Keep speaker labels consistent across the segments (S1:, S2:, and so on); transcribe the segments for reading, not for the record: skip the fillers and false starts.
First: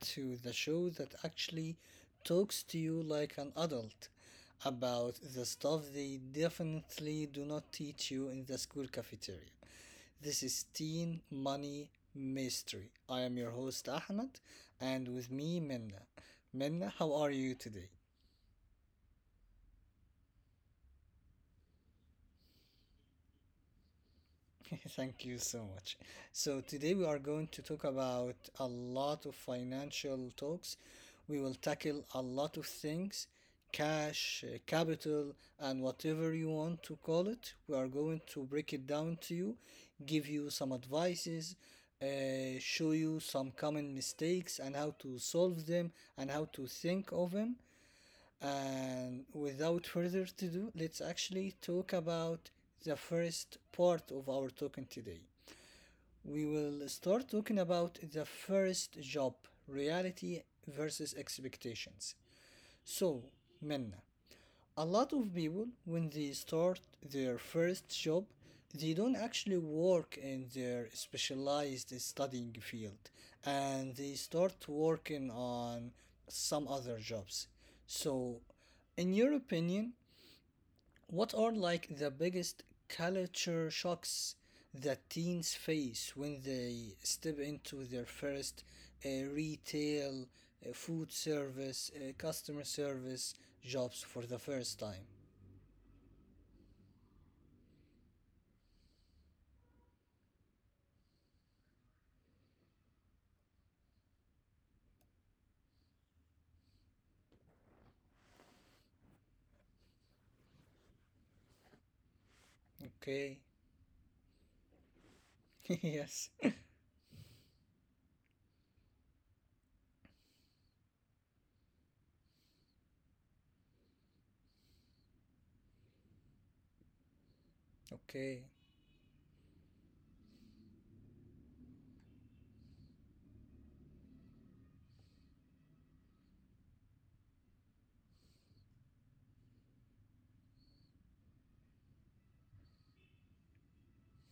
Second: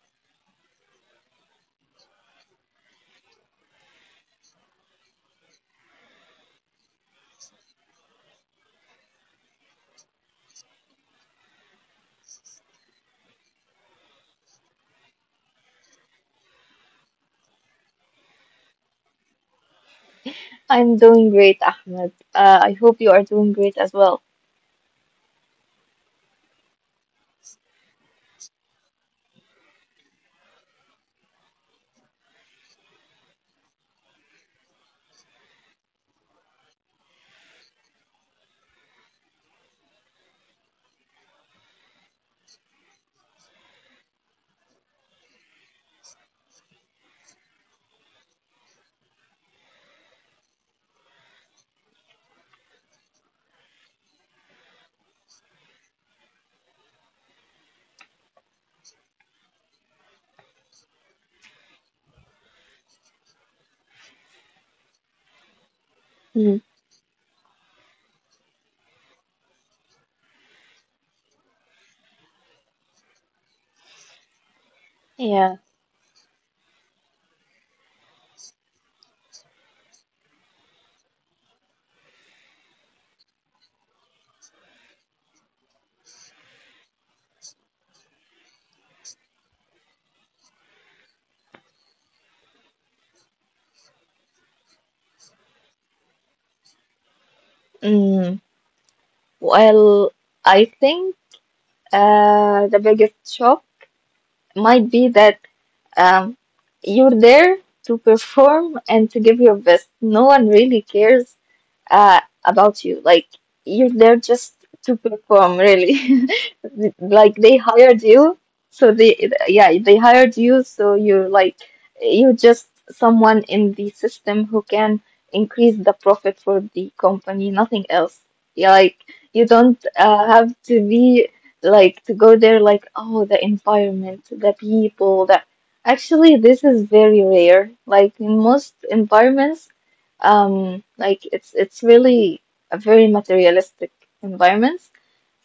S1: to the show that actually talks to you like an adult about the stuff they definitely do not teach you in the school cafeteria. This is Teen Money Mystery. I am your host, Ahmed, and with me, Minna. Minna, how are you today?
S2: I'm doing great, Ahmed. I hope you are doing great as well.
S1: Thank you so much. So, today we are going to talk about a lot of financial talks. We will tackle a lot of things cash, capital, and whatever you want to call it. We are going to break it down to you, give you some advices, show you some common mistakes and how to solve them and how to think of them. And without further to do, let's actually talk about the first part of our talking today. We will start talking about the first job, reality versus expectations. So, Minna, a lot of people
S2: Mm.
S1: when they start their first job they don't actually work in their specialized studying field and they start
S2: Yeah.
S1: working on some other jobs, so in your opinion what are like the biggest culture shocks that teens face when they step into their first uh, retail, food service, customer service jobs for the first time.
S2: Mm. Well, I think the biggest shock might be that um, you're there to perform and to give your best. No one really cares about you. Like you're there
S1: Okay.
S2: just to perform, really. Like
S1: Yes.
S2: they hired you, so they hired you, so you're just someone in the system who can increase the profit for the company, nothing else. Yeah, like you
S1: Okay.
S2: don't have to be like to go there like oh the environment, the people, that actually this is very rare. Like in most environments like it's really a very materialistic environment.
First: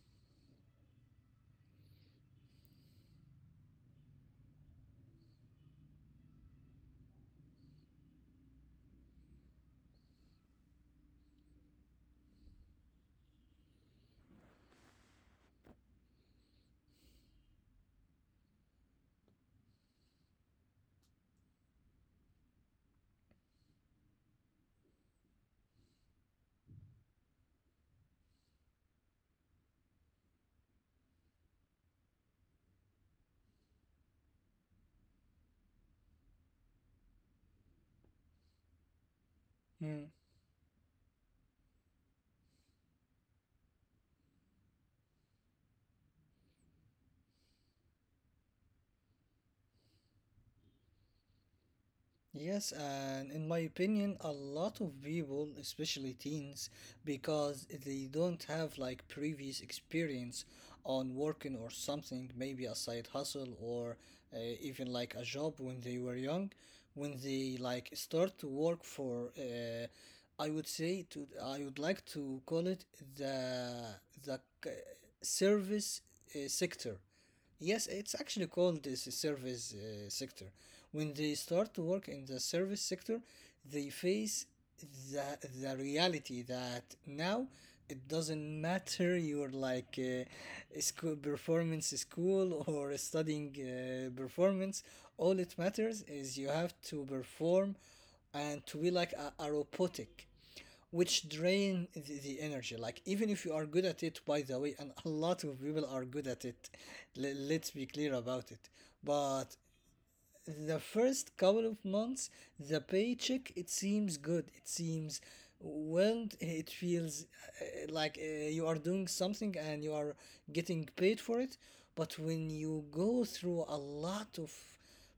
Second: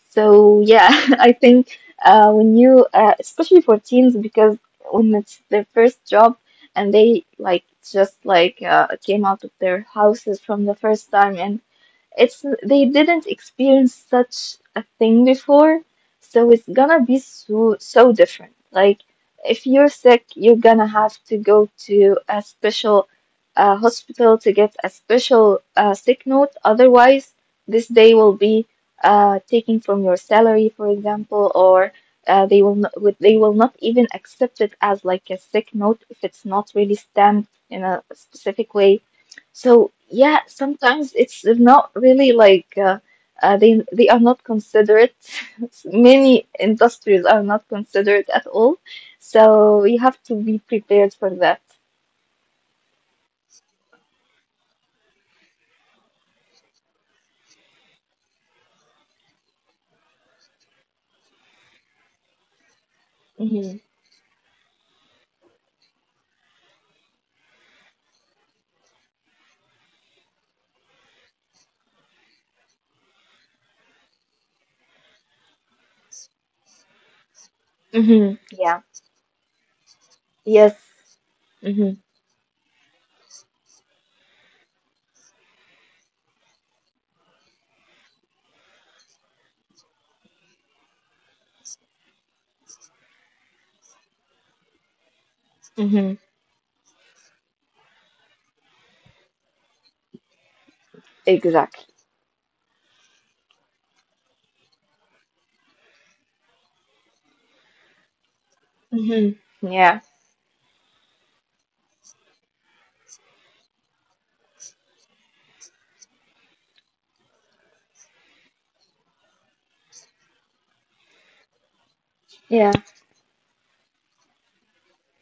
S2: So yeah, I think when you especially for teens because when it's their first job and they like just like came out of their houses from the first time and it's they didn't experience such a thing before, so it's gonna be so so different. Like if you're sick, you're gonna have to go to a special hospital to get a special sick note. Otherwise, this day will be taken from your salary, for example, or they will not even accept it as like a sick note if it's not really stamped in a specific way. So
S1: Hmm.
S2: yeah, sometimes it's not really like they are not considerate. Many industries are not considerate at all. So you have to be prepared for that.
S1: Yes, and in my opinion, a lot of people, especially teens, because they don't have like previous experience on working or something, maybe a side hustle
S2: hmm
S1: or even like a job when they were young, when they like start to work for, I would say to, I would like to call it the the service sector. Yes, it's
S2: hmm.
S1: actually called
S2: Yeah.
S1: the service sector.
S2: Yes.
S1: When they start to
S2: hmm
S1: work in the service sector, they face the, the reality that now it doesn't matter your like school performance, school or studying performance. All it matters
S2: hmm.
S1: is you have to perform and to be like a robotic, which
S2: Exactly.
S1: drain the energy, like even if you are good at it, by the way, and a lot of people are good at it, let's be clear about it,
S2: Hmm.
S1: but
S2: Yeah.
S1: the first couple of months, the paycheck it seems good, it seems well, it feels like you are doing something and you are getting paid for it, but when
S2: Yeah.
S1: you go through a lot of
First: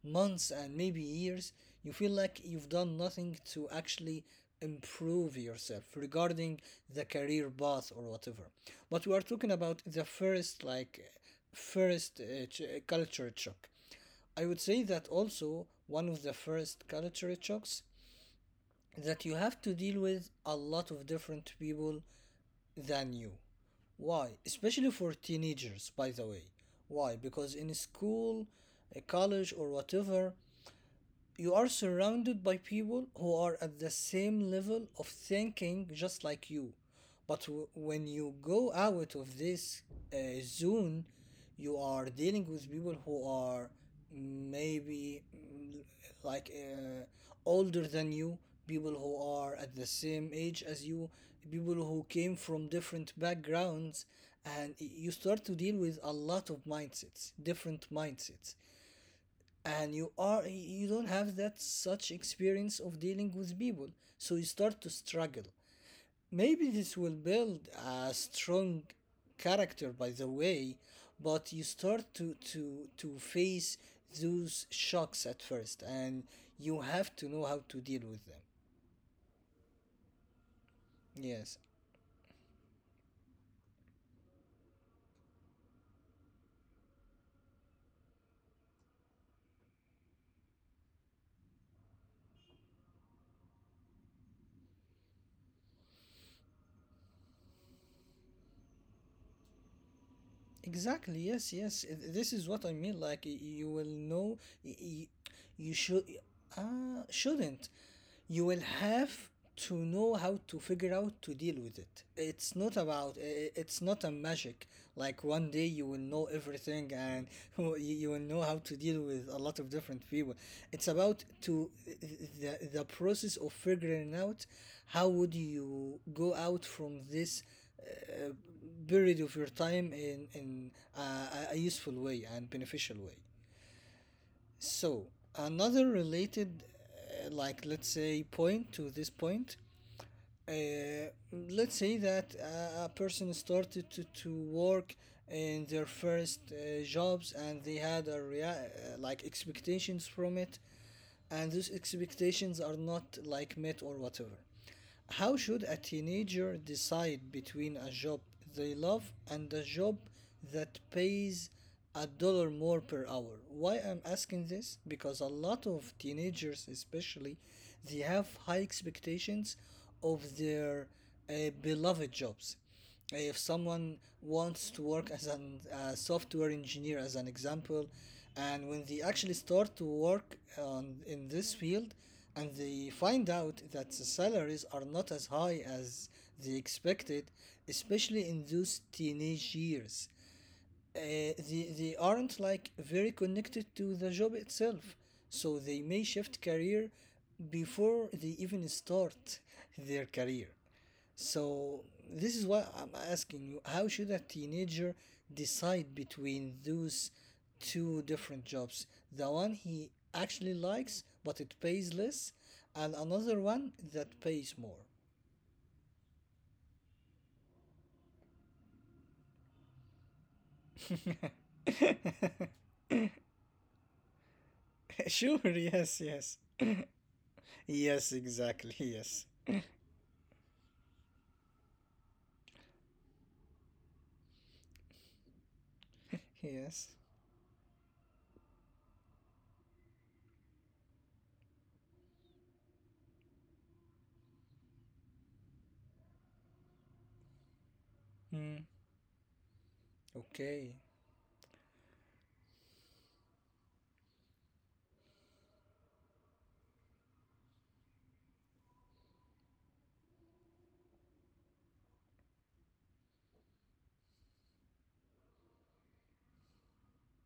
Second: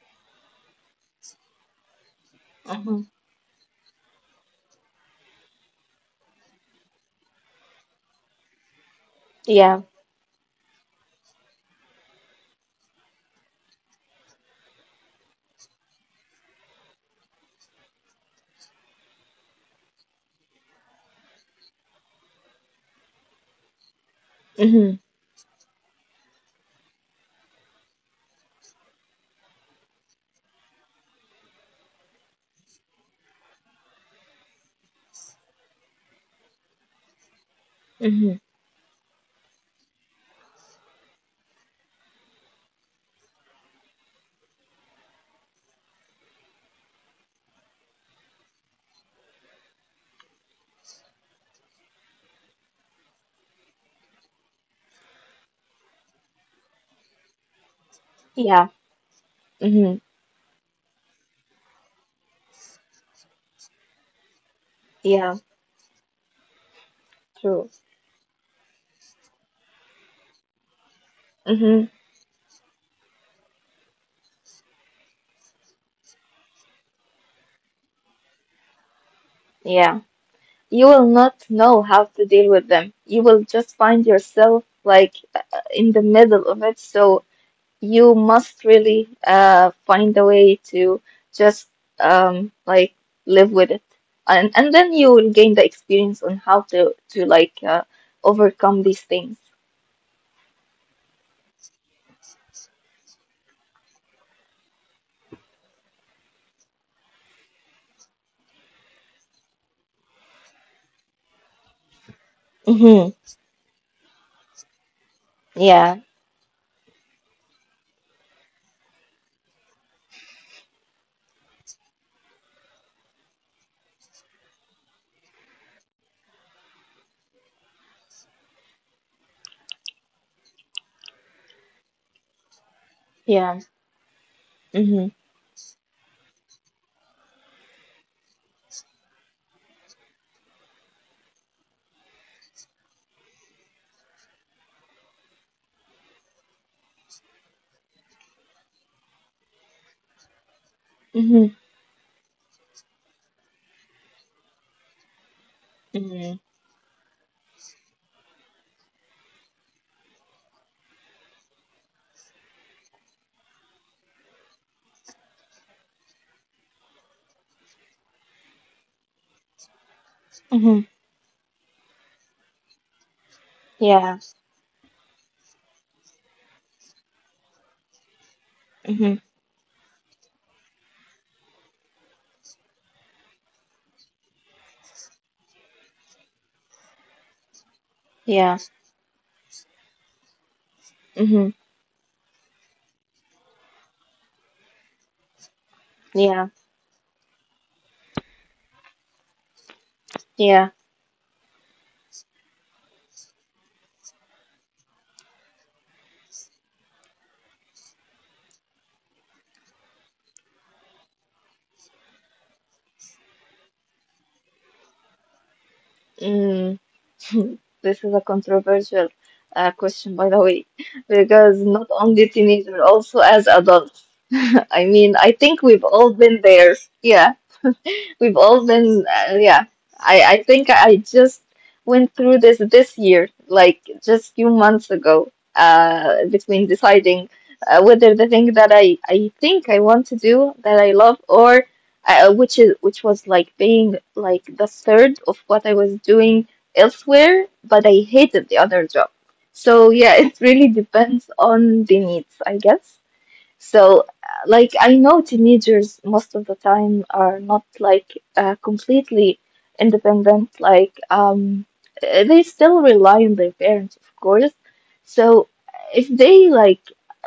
S1: months and maybe years you feel like you've done
S2: Hmm.
S1: nothing to actually improve yourself regarding the career path or whatever. But we are talking
S2: Yeah.
S1: about the first like first culture shock. I would say that also one of the first culture shocks that you have to deal with a lot of different people than you. Why? Especially
S2: Hmm.
S1: for teenagers, by the way. Why? Because in school, college, or whatever, you are surrounded by people who are at the same level of thinking just like you, but when
S2: Hmm.
S1: you go out of this uh, zone you are dealing with people who are maybe like uh, older than you, people who are at the same age as you, people who came from different backgrounds, and you start to deal with a lot of mindsets, different mindsets,
S2: Yeah.
S1: and
S2: Hmm.
S1: you don't have that such experience of dealing with people, so you start to
S2: Yeah.
S1: struggle. Maybe this will build
S2: True.
S1: a strong character, by the way, but you
S2: Hmm.
S1: start to face those shocks at first, and you have to know how to deal with them.
S2: Yeah. You will not
S1: Yes,
S2: know how to deal with them. You will just find yourself like in the middle of it. So you must really find a way to just like live with it, and then you will gain the experience on how to to like overcome these things.
S1: exactly, yes, yes. This is what I mean, like you will know, you should shouldn't you will have to know how to figure out to deal with it. It's not
S2: Mm-hmm.
S1: about it's not a magic like one day you
S2: Yeah.
S1: will know everything and you will know how to deal with a lot of different people. It's about to the process of figuring out how would you go out from this uh, period of your time in a useful way and beneficial way.
S2: Yeah.
S1: So
S2: Mm-hmm.
S1: another related, like let's say, point to this point. Let's say that a person started to work in their first jobs and they had a like expectations from it,
S2: Mm-hmm.
S1: and those expectations are not like met or whatever. How should a
S2: Mm-hmm.
S1: teenager decide between a job they love and a job that pays a dollar more per hour? Why I'm asking this? Because a lot of teenagers, especially, they have high expectations of
S2: Mm-hmm.
S1: their uh, beloved jobs. If someone
S2: Yeah.
S1: wants to work as an software engineer as an example, and when they
S2: Mm-hmm.
S1: actually start to work in this field, and they find out that the salaries are not as high as they expected, especially in
S2: Yeah.
S1: those teenage years,
S2: Mm-hmm.
S1: they aren't like very connected to the job itself, so they may shift
S2: Yeah.
S1: career before they even start their career.
S2: Yeah.
S1: So this is what I'm asking you. How should a teenager decide between those two different jobs? The one he actually likes but it pays less, and another one that pays more.
S2: Mm. This is a controversial question, by the way, because not only teenagers, also as adults. I mean, I
S1: Sure,
S2: think we've
S1: yes,
S2: all been
S1: yes.
S2: there. Yeah.
S1: Yes,
S2: We've all
S1: exactly,
S2: been,
S1: yes.
S2: yeah. I think I just went through this this year, like just few months ago, between
S1: Yes.
S2: deciding whether the thing that I think I want to do that I love or which was like being like the third of what I was doing elsewhere, but I hated the
S1: Mm.
S2: other job. So yeah, it really
S1: Okay.
S2: depends on the needs, I guess. So, like, I know teenagers most of the time are not like completely independent. Like, they still rely on their parents, of course. So, if they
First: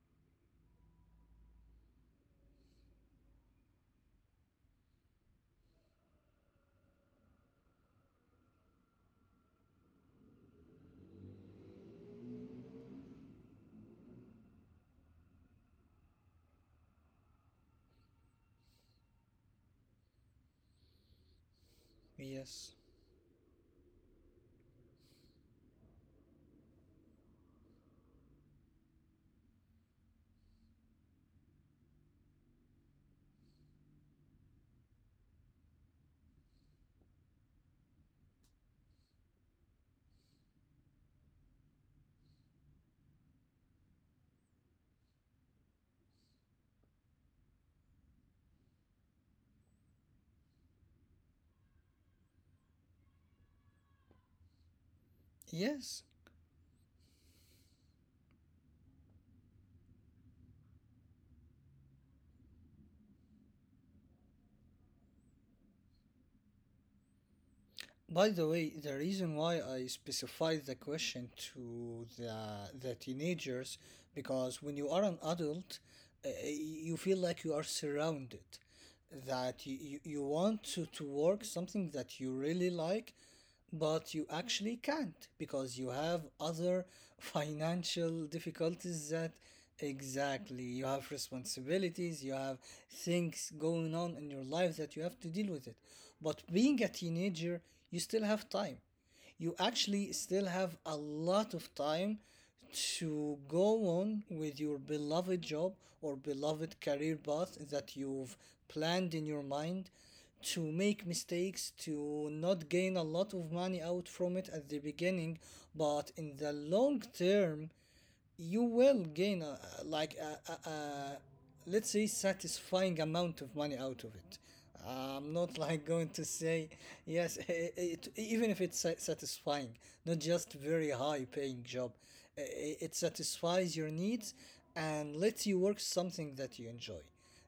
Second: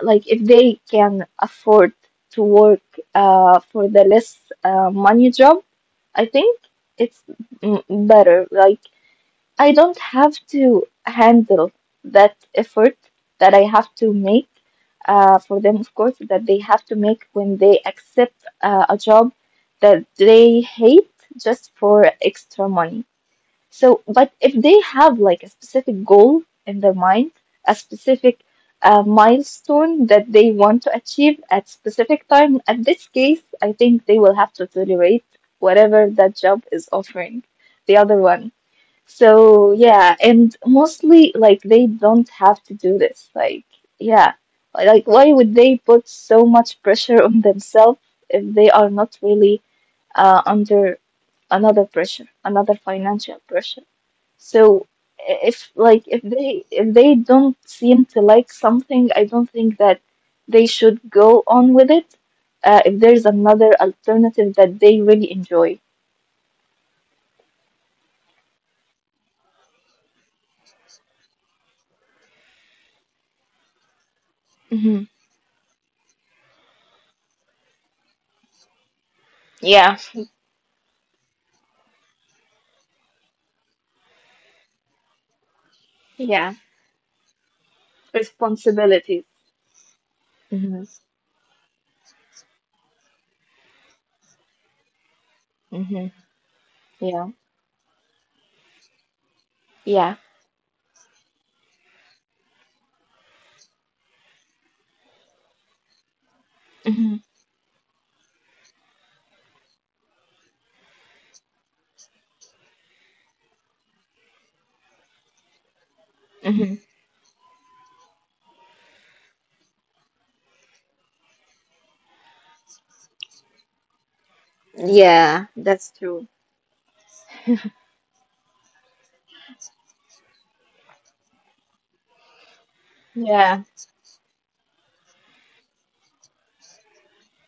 S2: like, if they can afford to work for the less money job, I think it's better. Like, I don't have to handle that effort that I have to make for them, of course, that they have to make when they accept a job that they hate just for extra
S1: Yes.
S2: money. So, but if they have like a specific goal in their mind, a specific milestone that they want to achieve at specific time, at this case, I think they will have to tolerate whatever that job is offering, the other one. So yeah, and mostly like they don't have to do this. Like yeah, like, why would they put so much pressure on themselves if they are not really under another pressure, another financial pressure? So i- if
S1: Yes.
S2: like if they if they don't seem to like something, I don't think that they should go on with it. If there's another alternative that they really enjoy.
S1: By the way, the reason why I specified the question to the teenagers, because when you are an
S2: Hmm.
S1: adult, you feel like you are surrounded, that you, you
S2: Yeah,
S1: you want to work something that you really like, but you actually can't because you have
S2: yeah,
S1: other financial difficulties
S2: responsibilities.
S1: that, exactly, you have responsibilities, you have things going on in your life that you have to deal with it.
S2: Mm-hmm.
S1: But being a
S2: Yeah.
S1: teenager, you still have time. You actually
S2: Yeah.
S1: still have a lot of time to go on with your beloved job or beloved
S2: Mm-hmm.
S1: career path that you've planned in your mind, to make mistakes, to not gain a lot of money out from it at the beginning, but in the
S2: Mm-hmm.
S1: long term you will gain a, like a let's say satisfying amount of money out of it. I'm
S2: Yeah,
S1: not like
S2: that's
S1: going to
S2: true.
S1: say, yes, even if it's satisfying, not just very high paying job. i- it
S2: Yeah.
S1: satisfies your needs and lets you work something that you enjoy.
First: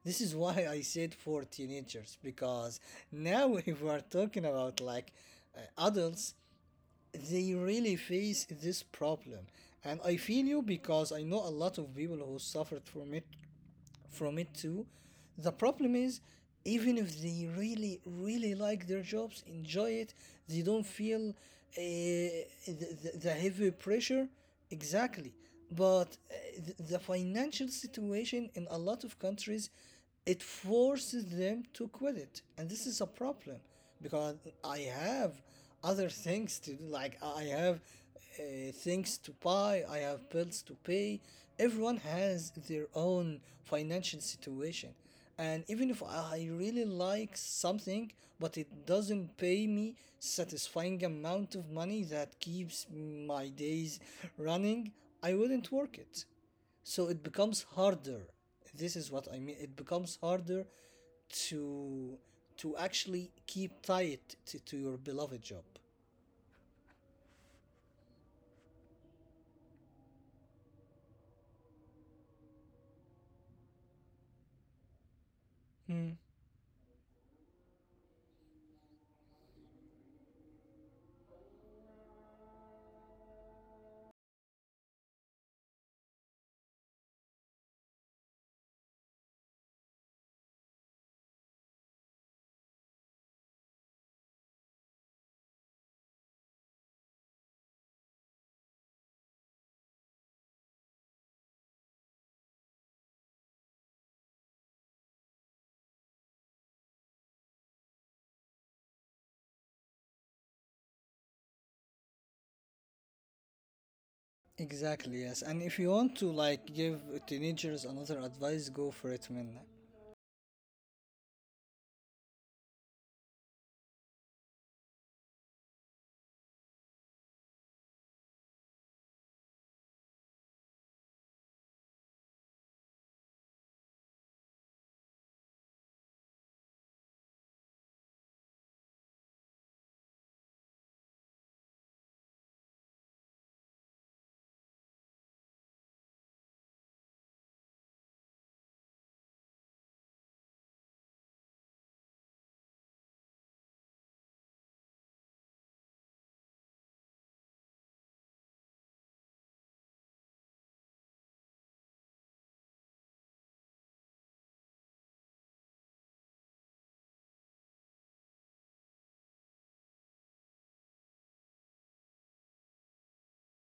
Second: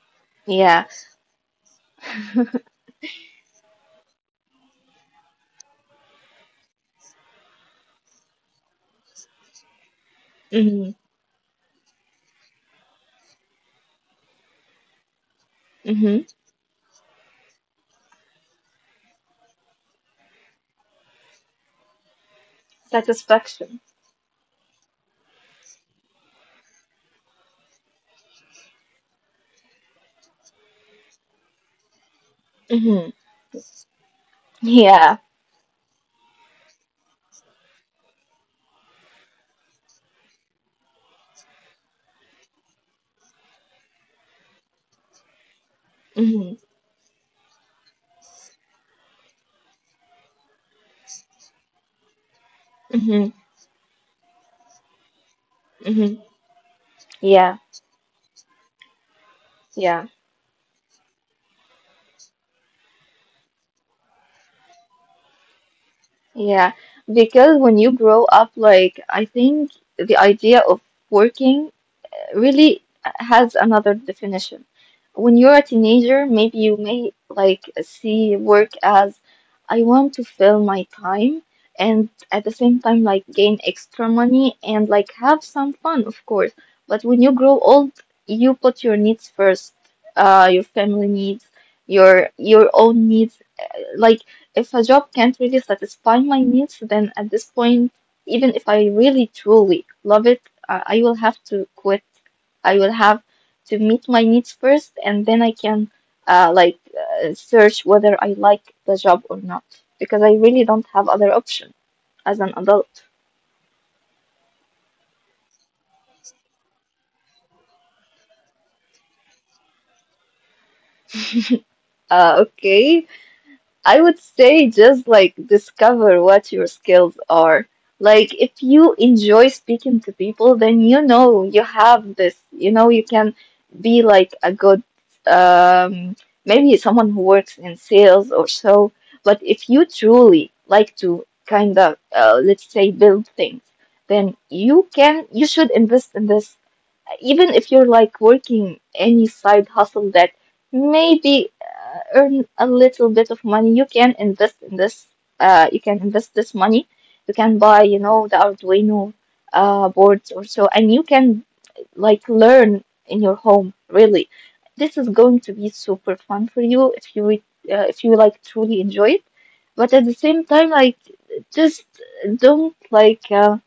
S1: This is why I
S2: Yeah.
S1: said for teenagers, because now if we are talking about like adults, they really face this problem, and I feel you
S2: Mm-hmm.
S1: because I know a lot of people who suffered from it, from it too. The problem
S2: Mm-hmm.
S1: is, even if they really, really like their jobs, enjoy it, they don't feel heavy
S2: Satisfaction.
S1: pressure. Exactly. But the financial situation in a lot of countries, it forces them to quit it. And this is a
S2: Mm-hmm.
S1: problem because I
S2: Yeah.
S1: have other things to do. Like I have things to buy, I have bills to pay. Everyone has their own financial situation. And even if I
S2: Mm-hmm.
S1: really like something, but it doesn't pay me satisfying amount of money that keeps
S2: Mm-hmm.
S1: my days running, I wouldn't work
S2: Mm-hmm.
S1: it. So it becomes
S2: Yeah.
S1: harder. This is what I mean. It
S2: Yeah.
S1: becomes harder to to actually keep tight to your beloved job.
S2: Yeah. Because when you grow up, like, I think the idea of working really has another definition. When you're a teenager, maybe you may like see work as I want to fill my time and at the same time like gain extra money and like have some fun, of course. But when you grow old, you put your needs first, your family needs, your own needs like if a job can't really satisfy my needs, then at this point, even if I really truly love it, I will have to quit. I will have to meet my needs first, and then I can uh, like search whether I like the job or not, because I really don't have other option as an adult.
S1: Exactly, yes. And if you want to like give teenagers another advice, go for it, man.
S2: Okay, I would say just like discover what your skills are. Like if you enjoy speaking to people, then you know you have this, you know, you can be like a good um maybe someone who works in sales or so. But if you truly like to kind of let's say build things, then you should invest in this even if you're like working any side hustle that maybe earn a little bit of money, you can invest in this. You can invest this money. You can buy, you know, the Arduino boards or so, and you can like learn in your home. Really, this is going to be super fun for you if if you like truly enjoy it. But at the same time, like just don't like.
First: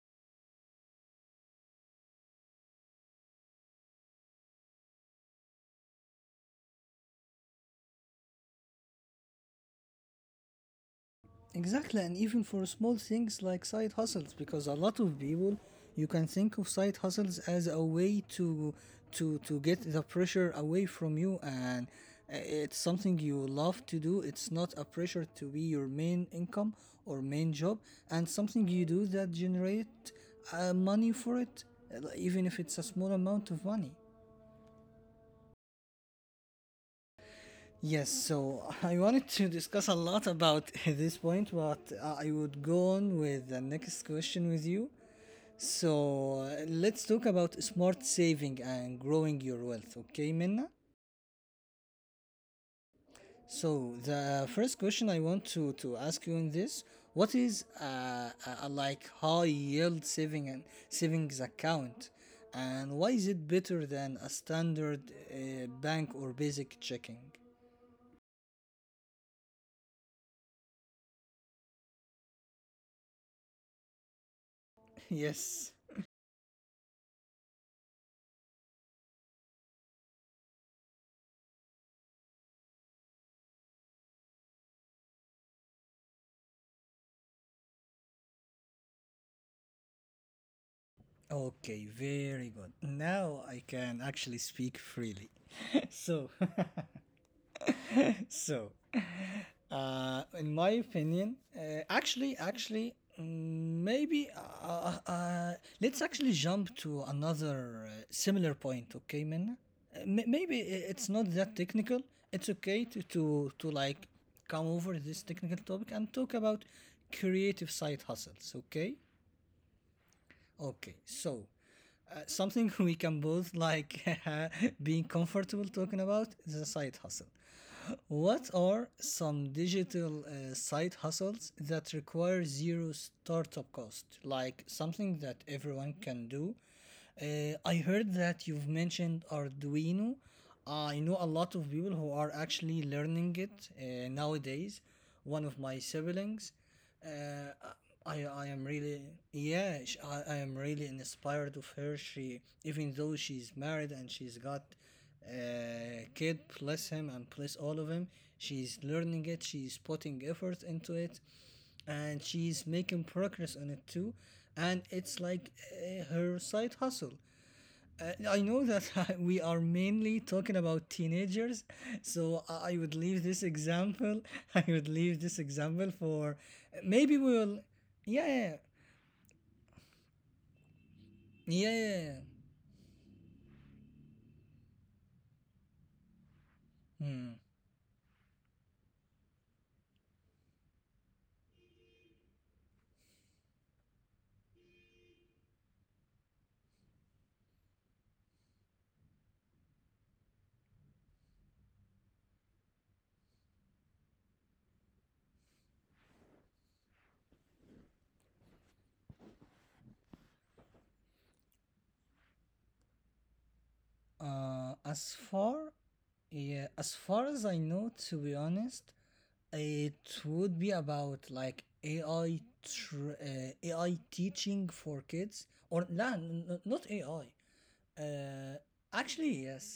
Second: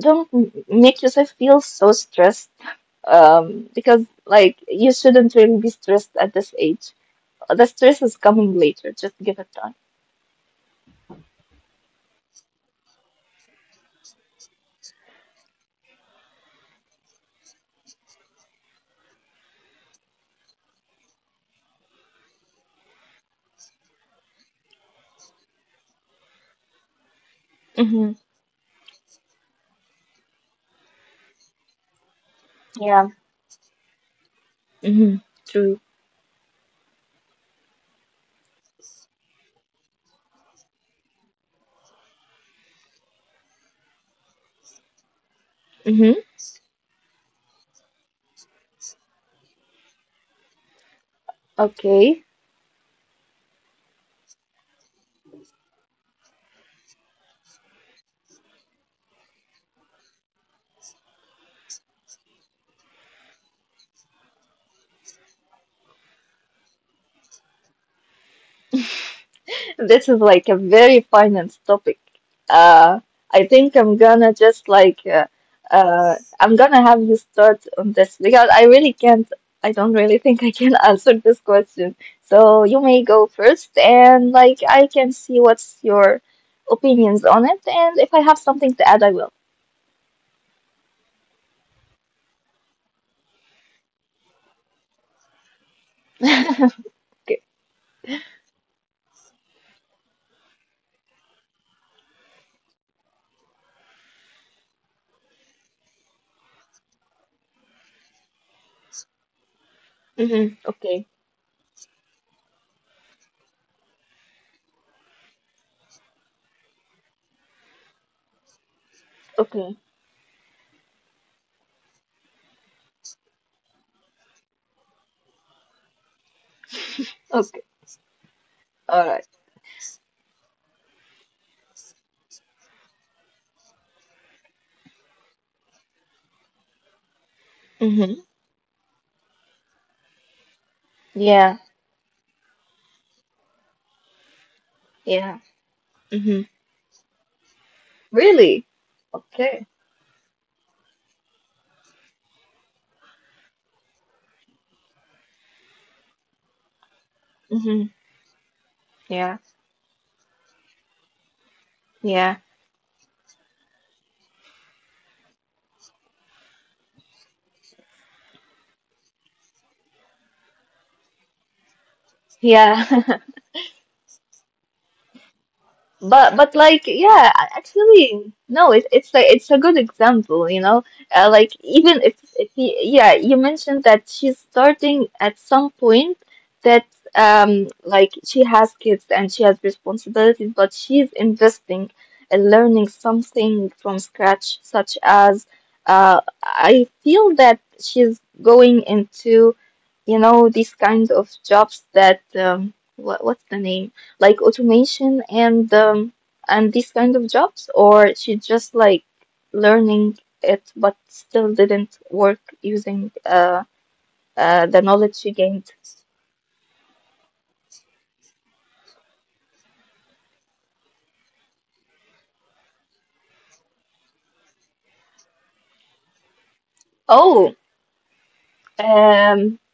S2: Don't make yourself feel so stressed because like you shouldn't really be stressed at this age. The stress is coming later. Just give it time.
S1: Exactly, and even for small things like side hustles, because a lot of people, you can think of side hustles as a way to get the pressure away from you, and it's something you love to do. It's not a pressure to be your main income or main job,
S2: Mm-hmm.
S1: and something you do that generate money for it, even if it's a
S2: Yeah.
S1: small amount of money.
S2: Mm-hmm. True.
S1: Yes, so I wanted to discuss a lot about this point, but I would go on with the next question with you.
S2: Mm-hmm.
S1: So let's talk about smart saving and growing your wealth, okay, Minna?
S2: Okay.
S1: So the first question I want to ask you in this, what is a like high yield saving and savings account, and why is it better than a standard bank or basic checking?
S2: This is like a very finance topic. Uh, I think I'm gonna just like uh,
S1: Yes.
S2: uh, I'm gonna have you start on this because I really can't. I don't really think I can answer this question. So you may go first, and like I can see what's your opinions on it, and if I have something to add, I will.
S1: Okay, very good. Now I can actually speak freely. So,
S2: Okay.
S1: so, in my opinion, actually, mm, maybe uh, uh, let's actually jump to another similar point. Okay, Minna.
S2: Mm-hmm.
S1: Maybe
S2: Okay.
S1: it's not that technical. It's okay to like come over this technical topic and talk about creative side hustles. Okay.
S2: Okay.
S1: Okay, so something we can both like being comfortable talking about is a side hustle.
S2: Okay.
S1: What are
S2: All right.
S1: some digital side hustles that require zero startup cost? Like something that everyone can do. I heard
S2: Mm-hmm.
S1: that you've mentioned Arduino. I know a lot
S2: Yeah.
S1: of people who are actually learning it nowadays.
S2: Yeah.
S1: One of my
S2: Mm-hmm.
S1: siblings. Uh, I am
S2: Really?
S1: really
S2: Okay.
S1: yeah I am really inspired of her. She even though she's married and she's got a kid, bless him and bless all of
S2: Mm-hmm.
S1: him, she's learning
S2: Yeah.
S1: it, she's putting effort into it, and
S2: Yeah.
S1: she's making progress on it too. And it's like her side hustle. I know that we are mainly talking about teenagers, so I
S2: Yeah.
S1: would leave this example, I would leave this example for
S2: But
S1: maybe
S2: yeah,
S1: we'll yeah,
S2: actually
S1: yeah,
S2: no, it's like it's a good example, you know. Like
S1: yeah, yeah,
S2: even
S1: yeah.
S2: if yeah, you mentioned that she's starting at some point that
S1: Yeah. Hmm.
S2: like she has kids and she has responsibilities, but she's investing in learning something from scratch, such as I feel that she's going into you know these kinds of jobs that what what's the name? Like automation and these kind of jobs, or she just like learning it but still didn't work using the
S1: As
S2: knowledge she
S1: far
S2: gained?
S1: Yeah, as far as I know, to be honest, it would be about like AI teaching for kids, or no, not AI.
S2: Oh,
S1: Uh, Actually,
S2: um,
S1: yes.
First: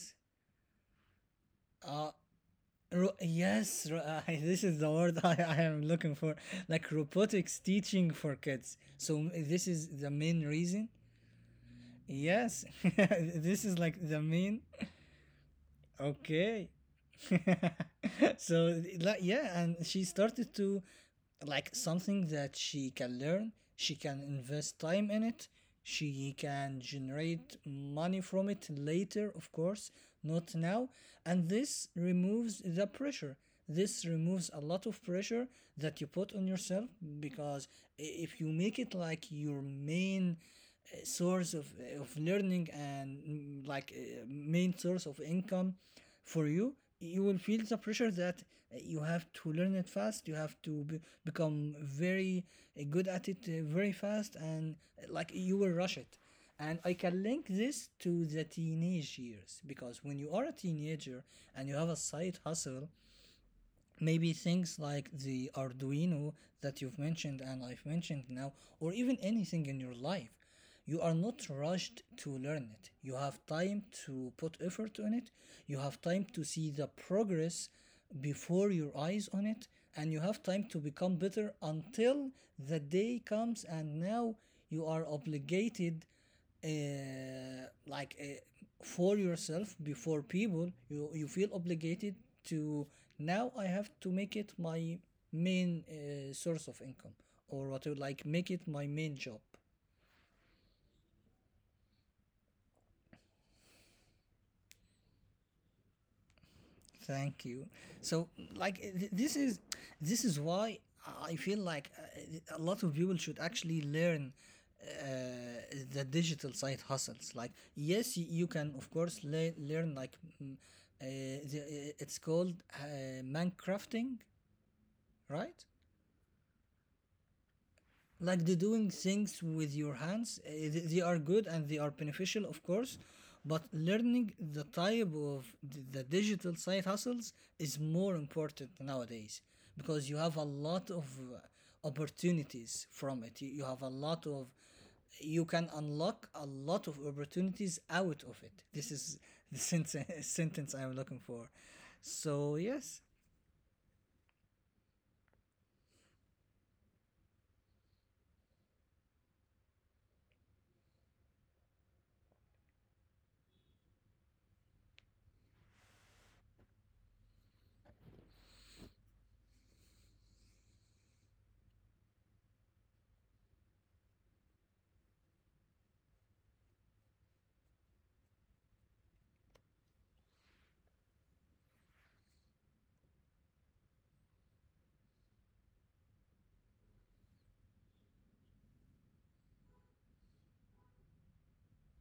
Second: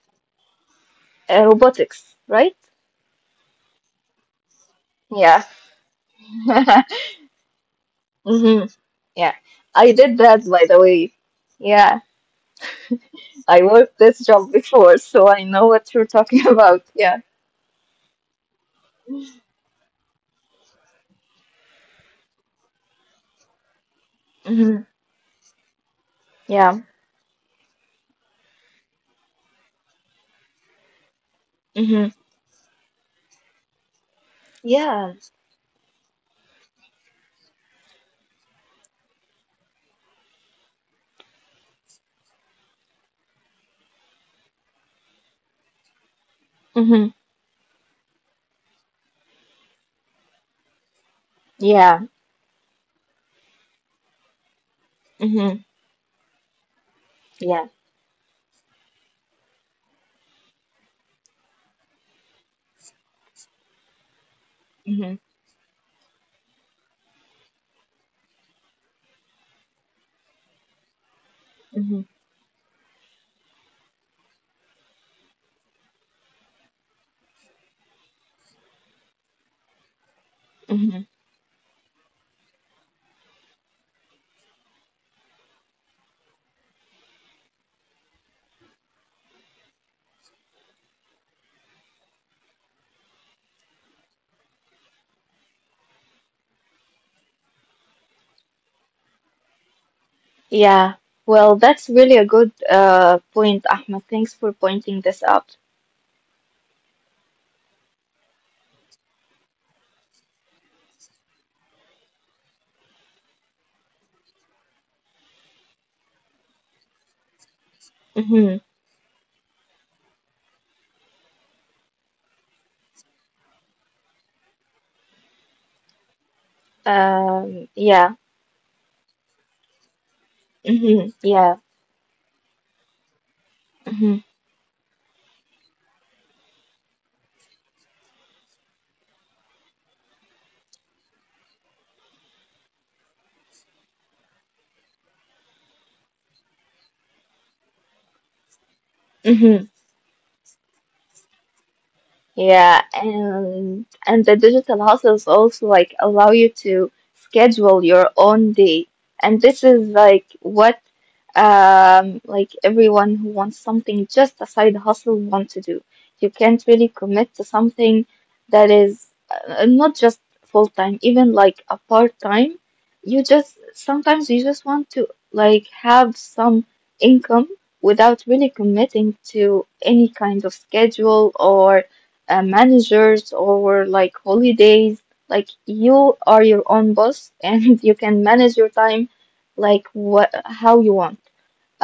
S1: Uh,
S2: robotics, right?
S1: yes, this is the word I,
S2: Yeah.
S1: I am looking for. Like robotics teaching for
S2: Hmm.
S1: kids. So
S2: Yeah.
S1: this is
S2: I
S1: the
S2: did
S1: main
S2: that, by the
S1: reason.
S2: way. Yeah.
S1: Yes,
S2: I
S1: this is like
S2: worked
S1: the
S2: this job
S1: main.
S2: before, so I know what you're talking
S1: Okay.
S2: about. Yeah.
S1: So like, yeah, and she started to like something that she can learn, she can invest
S2: Hmm.
S1: time in it, she
S2: Yeah.
S1: can generate money from it later, of course, not now. And this
S2: Hmm.
S1: removes the pressure, this removes a lot of
S2: Yeah.
S1: pressure that you put on yourself. Because if you make it like your main source of learning and main source of income for you,
S2: Hmm.
S1: you will feel the pressure that you have to learn it fast, you have to be, become
S2: Yeah.
S1: very good at it very fast, and like you
S2: Hmm.
S1: will rush it. And I can link
S2: Yeah.
S1: this to the teenage years, because when you are a teenager and you have a side hustle, maybe things like
S2: hmm
S1: the Arduino that you've mentioned and I've mentioned now, or even anything in your life. You are not rushed to learn it. You have time to put effort on it. You have time to see the progress before your eyes on it. And you have time to
S2: hmm.
S1: become better until the day comes and now you are obligated, uh, like uh, for yourself, before people, you feel obligated to, now I have to make it my main source of income, or what I would like, make it my main job.
S2: Yeah. Well, that's really a good point, Ahmed. Thanks for pointing this out.
S1: Thank you. So, like, this is, this is why I feel like a lot of people should actually learn uh, the digital side hustles. Like, yes, you can
S2: Mm-hmm.
S1: of course learn like mm, uh, the, it's called man crafting, right?
S2: Yeah.
S1: Like the doing things with your hands, they are
S2: Mm-hmm.
S1: good and they
S2: Yeah.
S1: are beneficial, of course. But learning
S2: Mm-hmm.
S1: the type of the digital side hustles is more important nowadays, because you have a lot of opportunities from it. You have a lot of, you can unlock a lot of opportunities out of it. This is the
S2: Mm-hmm.
S1: sentence, sentence I'm looking for. So
S2: Yeah,
S1: yes,
S2: and the digital hustles also like allow you to schedule your own day. And this is like what like everyone who wants something just a side hustle want to do. You can't really commit to something that is not just full time, even like a part time. You just sometimes you just want to like have some income without really committing to any kind of schedule or managers or like holidays. Like you are your own boss and you can manage your time like what how you want.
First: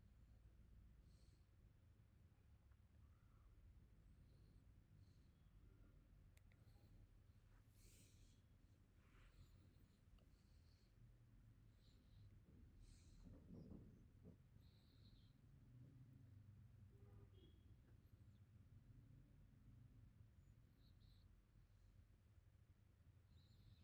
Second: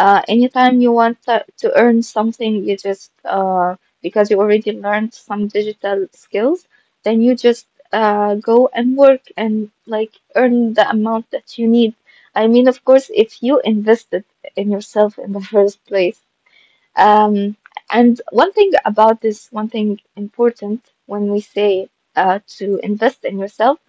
S2: Anytime you want to earn something, you just because you already learned some digital skills, then you just go and work and like earn the amount that you need. I mean, of course, if you invested in yourself in the first place. Um, and one thing about this, one thing important when we say to invest in yourself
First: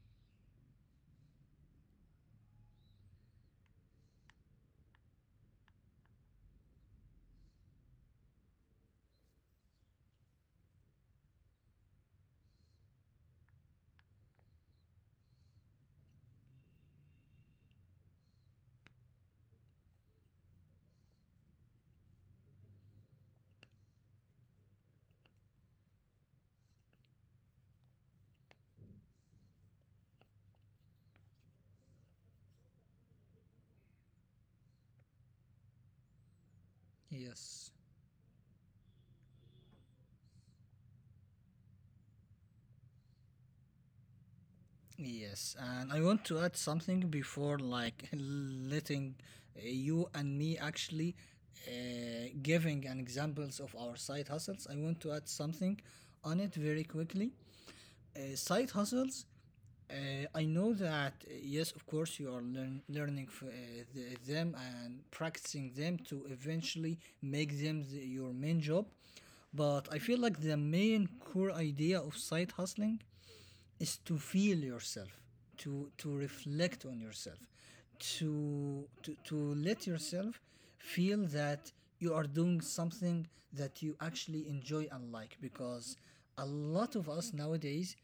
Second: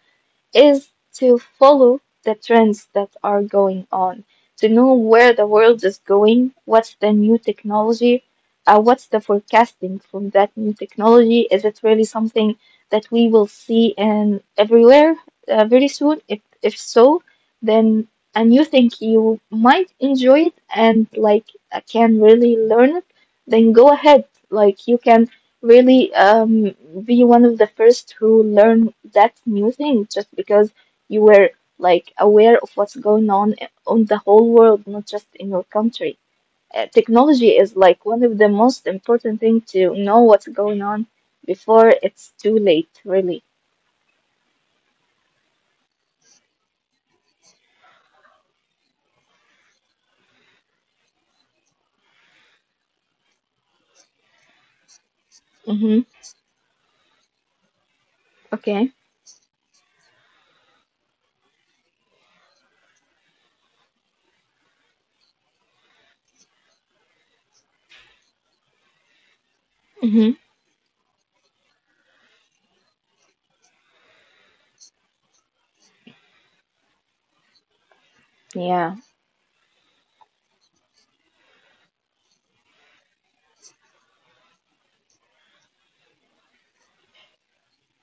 S2: is to follow the trends that are going on, to know where the world is going, what's the new technology, what's the forecasting from that new technology. Is it really something that we will see in everywhere very soon? If so, then and you think you might enjoy it and like can really learn it, then go ahead. Like you can really be one of the first who learn that new thing just because you were like aware of what's going on the whole world, not just in your country. Technology
S1: yes.
S2: is like one of the most important thing to know what's going on before it's too late, really.
S1: Yes, and I want to add something before like letting you and me actually giving an examples of our side hustles. I want to add something
S2: Mm-hmm.
S1: on it very quickly. Side
S2: Okay.
S1: hustles. I know that yes, of course, you are learning the- them and practicing them to eventually make them the- your main job. But I feel
S2: Mm-hmm.
S1: like the main core idea of side hustling is to feel yourself, to reflect on yourself, to
S2: Yeah.
S1: to let yourself feel that you are doing something that you actually enjoy and like. Because a lot of us nowadays,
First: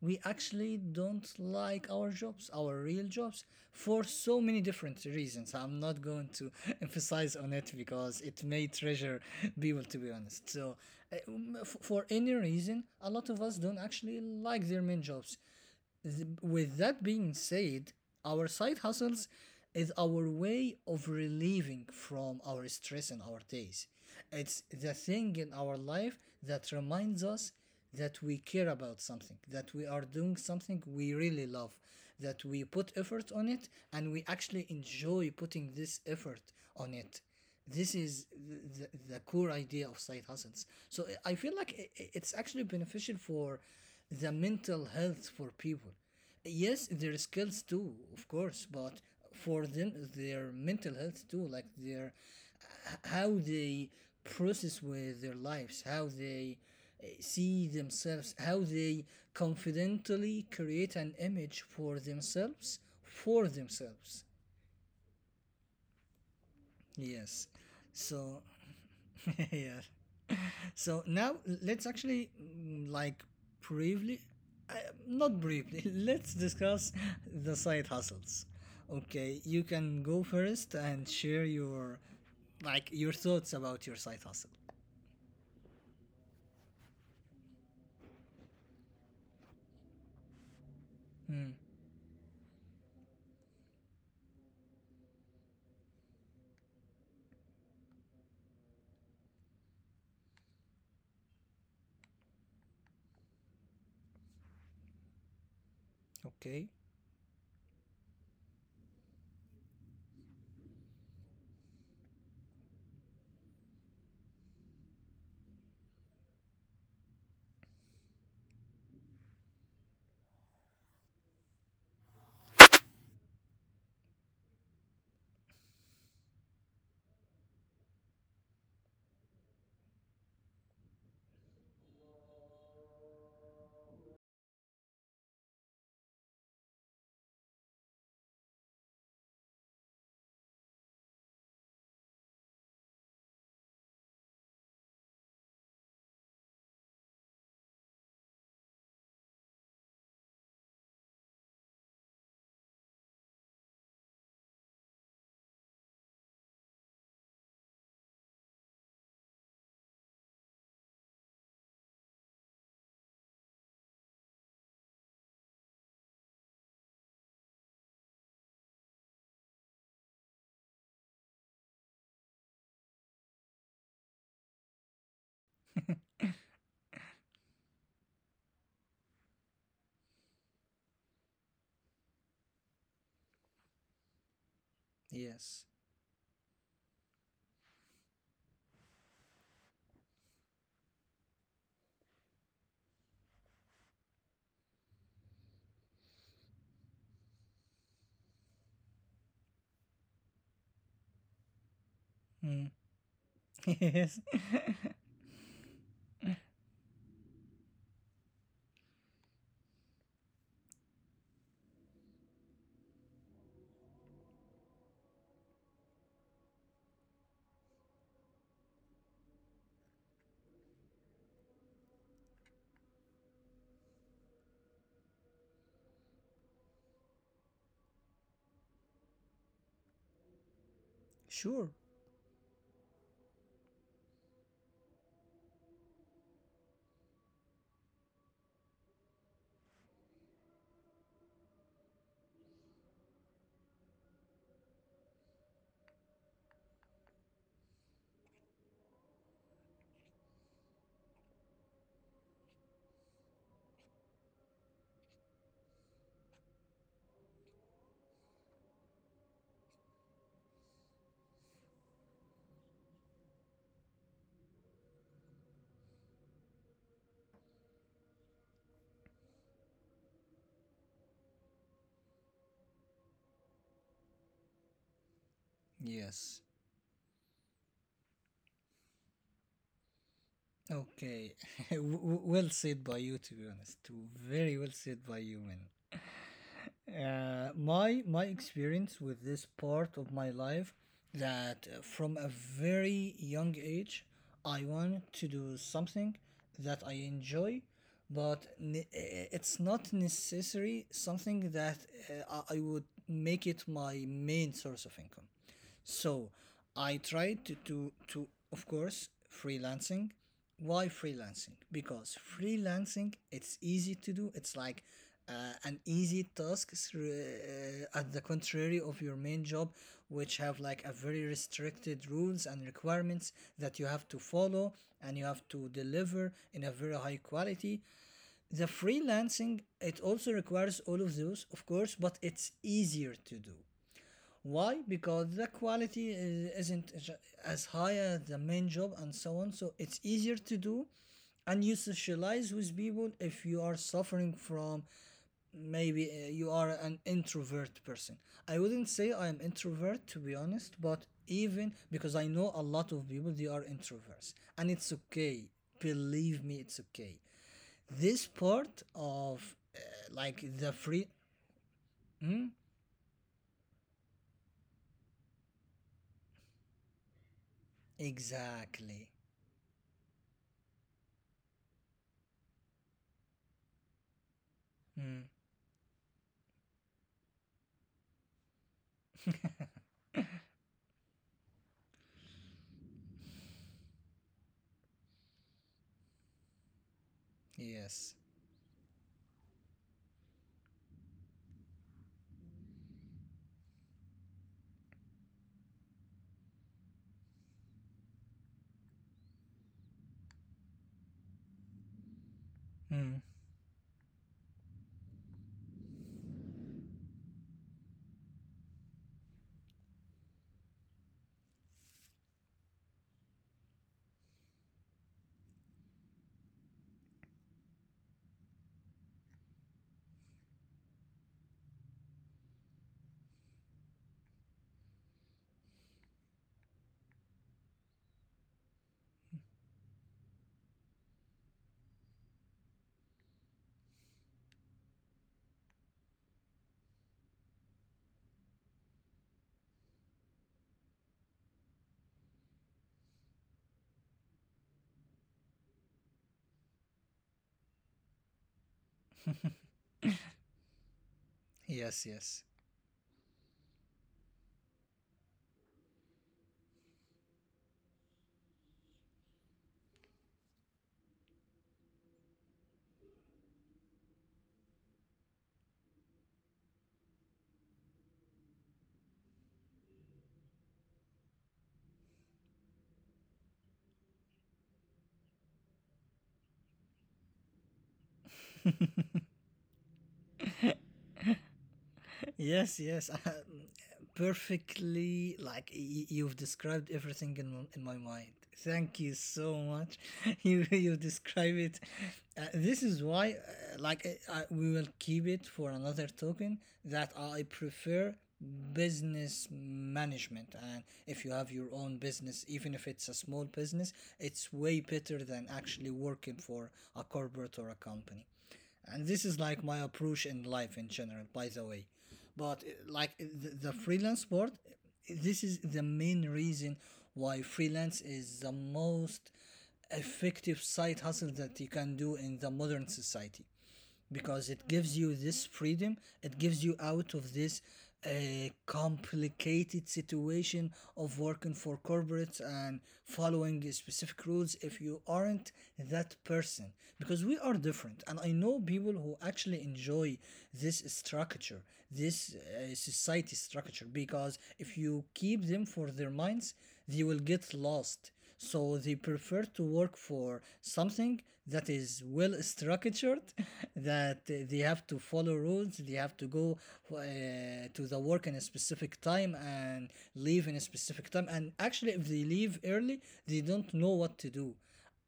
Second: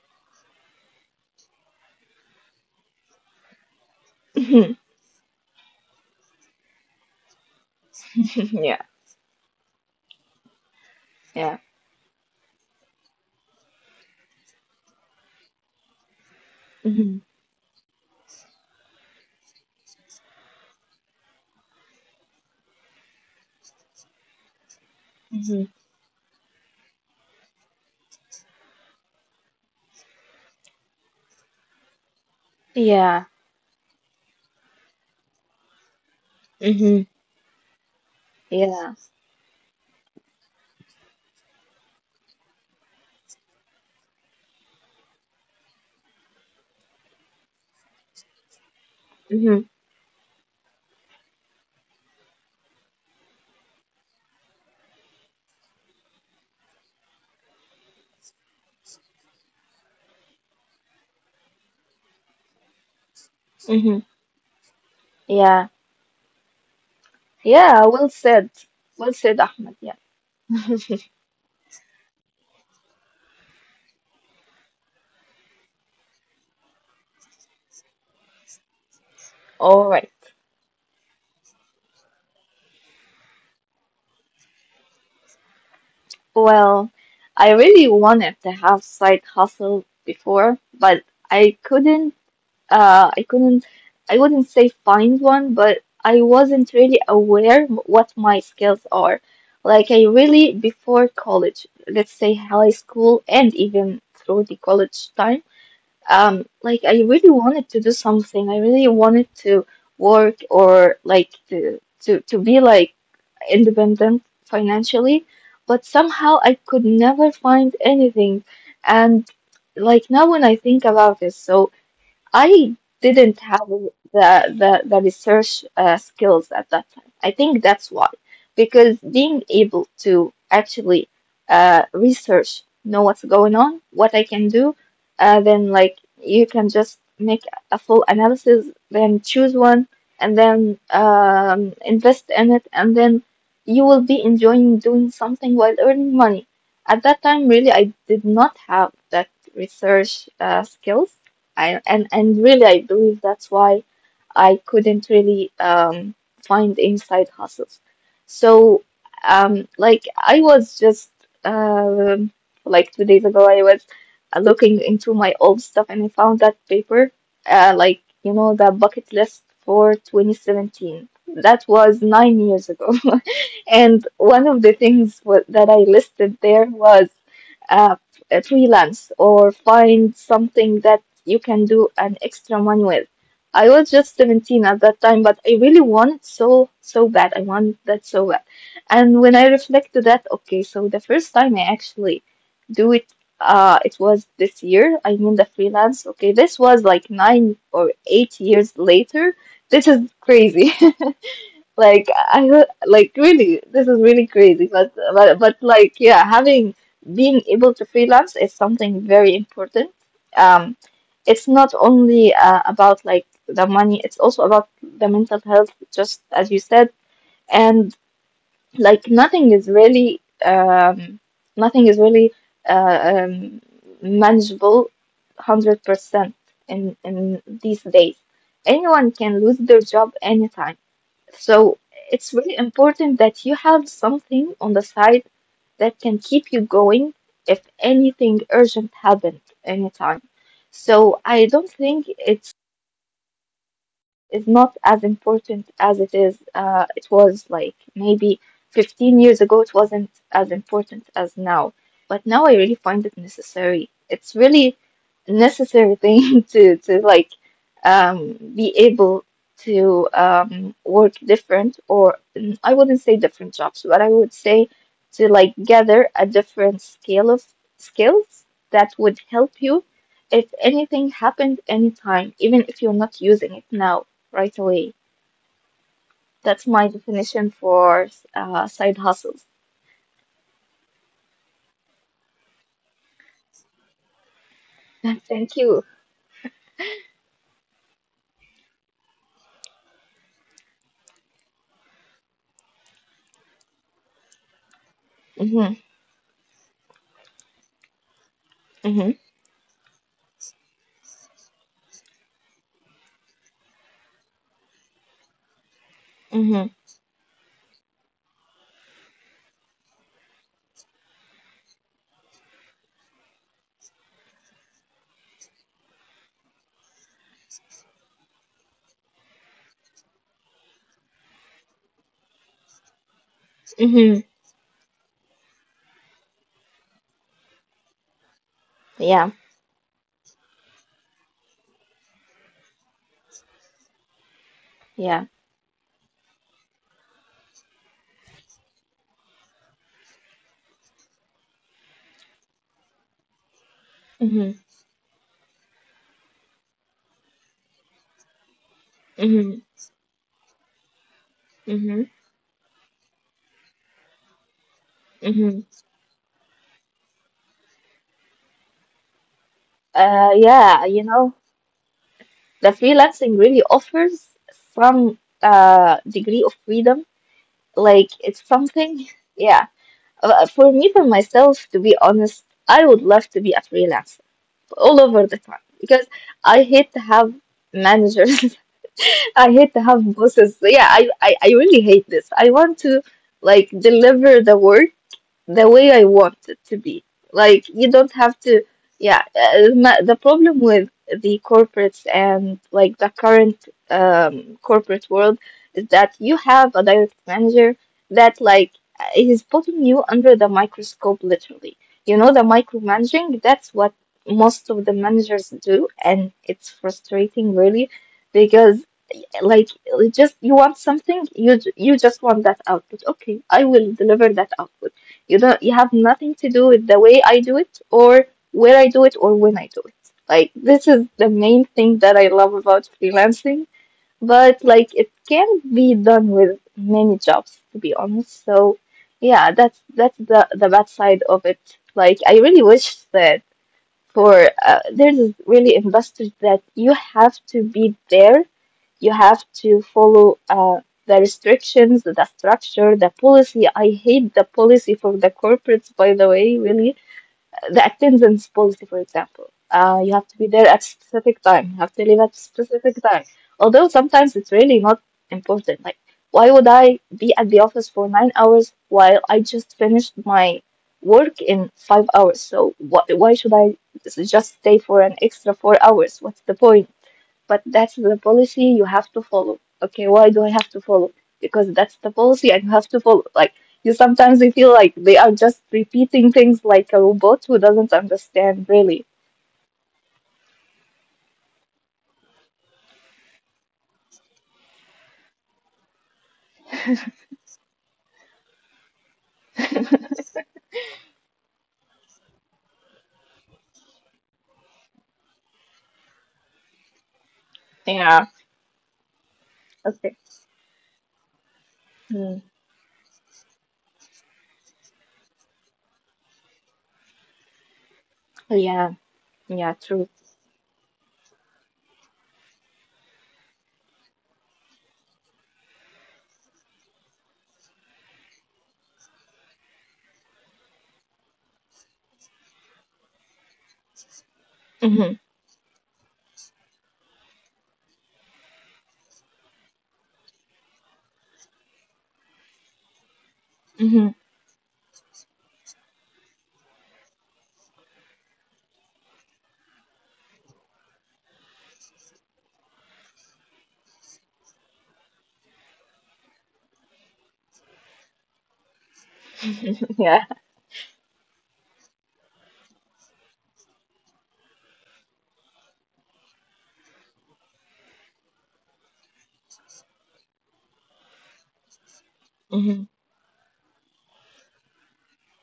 S1: we actually don't like our jobs, our real jobs, for so many different reasons. I'm not going to emphasize on it because it may
S2: Yeah.
S1: treasure people, to be honest. So uh,
S2: Yeah.
S1: for any reason, a lot of us don't actually like their main jobs. With that
S2: Mm-hmm.
S1: being said, our side hustles is our way of relieving from our stress in our days. It's the thing in
S2: Mm-hmm.
S1: our life that reminds us that we care about something, that we are doing something we really love, that we put
S2: Yeah.
S1: effort on it and we actually enjoy putting this effort on
S2: Mm-hmm.
S1: it. This is
S2: Yeah.
S1: the core idea of side hustles. So I feel like it's actually beneficial for the mental health for people. Yes, their skills too, of course, but for
S2: Mm-hmm.
S1: them, their mental health too, like their how they process with their lives, how they see themselves, how they confidently create an image for themselves, for
S2: Mm-hmm.
S1: themselves.
S2: Yeah.
S1: Yes.
S2: Yeah. Well
S1: So,
S2: said. Well said, Ahmed.
S1: yeah.
S2: Yeah.
S1: So now let's actually briefly, uh, not briefly, let's discuss the side hustles. Okay, you
S2: All
S1: can
S2: right.
S1: go first and share your like your thoughts about your side hustle.
S2: Well, I really wanted to have side hustle before, but
S1: Hmm.
S2: I couldn't uh I couldn't I wouldn't say find one, but I wasn't really aware what my skills are. Like I really before college, let's say high school and even through the college time,
S1: Okay.
S2: like I really wanted to do something. I really wanted to work or like to be like independent financially, but somehow I could never find anything. And like now, when I think about it, so I didn't have the research skills at that time. I think that's why, because being able to actually research, know what's going on, what I can do, then like you can just make a full analysis, then choose one, and then invest in it, and then you will be enjoying doing something while earning money. At that time, really, I did not have that research skills and really, I believe that's why I couldn't really find inside hustles. So, like I was just um like 2 days ago, I was looking into my old stuff and I found that paper, like you know, the bucket list for 2017. That was 9 years ago, and one of the things wa that I listed there was uh, a freelance or find something that you can do an extra one with. I was just 17 at that time, but I really
S1: Yes.
S2: want it so, so bad. I want that so bad. And when I reflect to that, okay, so the first time I actually do it, it was this year. I mean, the freelance. Okay, this was like 9 or 8 years later. This is crazy. Like I heard,
S1: Hmm.
S2: like really, this is really
S1: Yes.
S2: crazy. But like yeah, having being able to freelance is something very important. Um, it's not only about like the money; it's also about the mental health, just as you said. And like nothing is really um nothing is really uh, um manageable 100% in these days. Anyone can lose their job anytime so
S1: Sure.
S2: it's really important that you have something on the side that can keep you going if anything urgent happened anytime. So I don't think it's is not as important as it is it was like maybe 15 years ago. It wasn't as important as now, but now I really find it necessary. It's really necessary thing to like be able to work different or I wouldn't say different jobs, but I would say to like gather a different scale of skills that would help you if anything happened anytime, even if you're not using it now right away.
S1: Yes.
S2: That's my definition for side hustles.
S1: Okay. Well said by you, to be honest. Very well said by you,
S2: Thank
S1: man.
S2: you.
S1: My my experience with this part of my life, that from a very young age I want to do
S2: Mhm.
S1: something that I enjoy, but
S2: Mhm.
S1: it's not necessary something that I would make it my main source of income. So
S2: Mhm.
S1: I tried to, of course, freelancing. Why freelancing? Because freelancing, it's easy to do. It's like uh, an easy task through at the contrary of your main job, which have like a very restricted rules and requirements that you
S2: Mhm.
S1: have to follow, and you have to deliver in a very high quality. The
S2: Yeah.
S1: freelancing, it also requires all of those, of course, but it's easier to do. Why?
S2: Yeah.
S1: Because the quality is, isn't as high as the main job and so on. So it's easier to do, and you socialize with people if you are
S2: Mhm.
S1: suffering from maybe you are an introvert person. I wouldn't say I am
S2: Mhm.
S1: introvert, to be honest, but even
S2: Mhm.
S1: because I know a lot of people they are introverts, and it's
S2: Mhm.
S1: okay. Believe me, it's okay. This part of like
S2: Yeah.
S1: the free. Hmm?
S2: The freelancing really offers some degree of freedom. Like it's something.
S1: Exactly.
S2: Yeah. For me, for myself, to be honest, I would love to be a freelancer all over the
S1: Mm,
S2: time because I hate to have managers. I hate to have bosses. So, yeah, I really hate this. I want to like deliver the work the way I want it to be. Like you don't have
S1: yes.
S2: to. Yeah, the problem with the corporates and like the current corporate world is that you have a direct manager that like is putting you under the microscope literally. You know, the micromanaging,
S1: Mm,
S2: that's what most of the managers do, and it's frustrating really because like it just you want something you just want that output. Okay, I will deliver that output. You have nothing to do with the way I do it, or where I do it, or when I do it. Like this is the main thing that I love about freelancing, but like it can be done with many jobs, to be honest. So yeah, that's the bad side of it. Like I really wish that for there's really investors that you have to be there, you have to follow the restrictions, the structure, the policy. I hate the policy for the corporates, by the way, really. The attendance policy, for example. You have to be there at specific time. You have to leave
S1: yes,
S2: at
S1: yes,
S2: specific time. Although sometimes it's really not important. Like, why would I be at the office for 9 hours while I just finished my work in 5 hours? So why should I just stay for an extra 4 hours? What's the point? But that's the policy you have to follow. Okay, why do I have to follow? Because that's the policy and you have to follow. Like you sometimes you feel like they are just repeating things like a robot who doesn't understand really.
S1: yes, yes. Perfectly, like you've described everything in in my mind. Thank you so much. You describe it. This is why, I, we will keep it for another token. That I
S2: Yeah.
S1: prefer business
S2: Okay.
S1: management, and if you have your own
S2: Mm.
S1: business, even if it's a small business, it's way better than actually working for a corporate or a company.
S2: Yeah.
S1: And this is
S2: Yeah.
S1: like my
S2: True.
S1: approach in life in general, by the way. But the freelance world, this is the main reason why freelance is the most effective side hustle that you can do in the modern society, because it
S2: Hmm.
S1: gives you this freedom, it gives you out of this complicated situation of working for corporates and following
S2: Hmm.
S1: specific rules if you aren't that person. Because we are different, and I know people who actually enjoy this structure, this society structure, because if you keep them for their minds, they will get lost. So they prefer to
S2: Yeah.
S1: work for something that is well structured, that they have to follow rules, they have to go uh, to the work in a specific time and leave in a specific time. And actually, if they
S2: Hmm.
S1: leave early, they don't know what to do.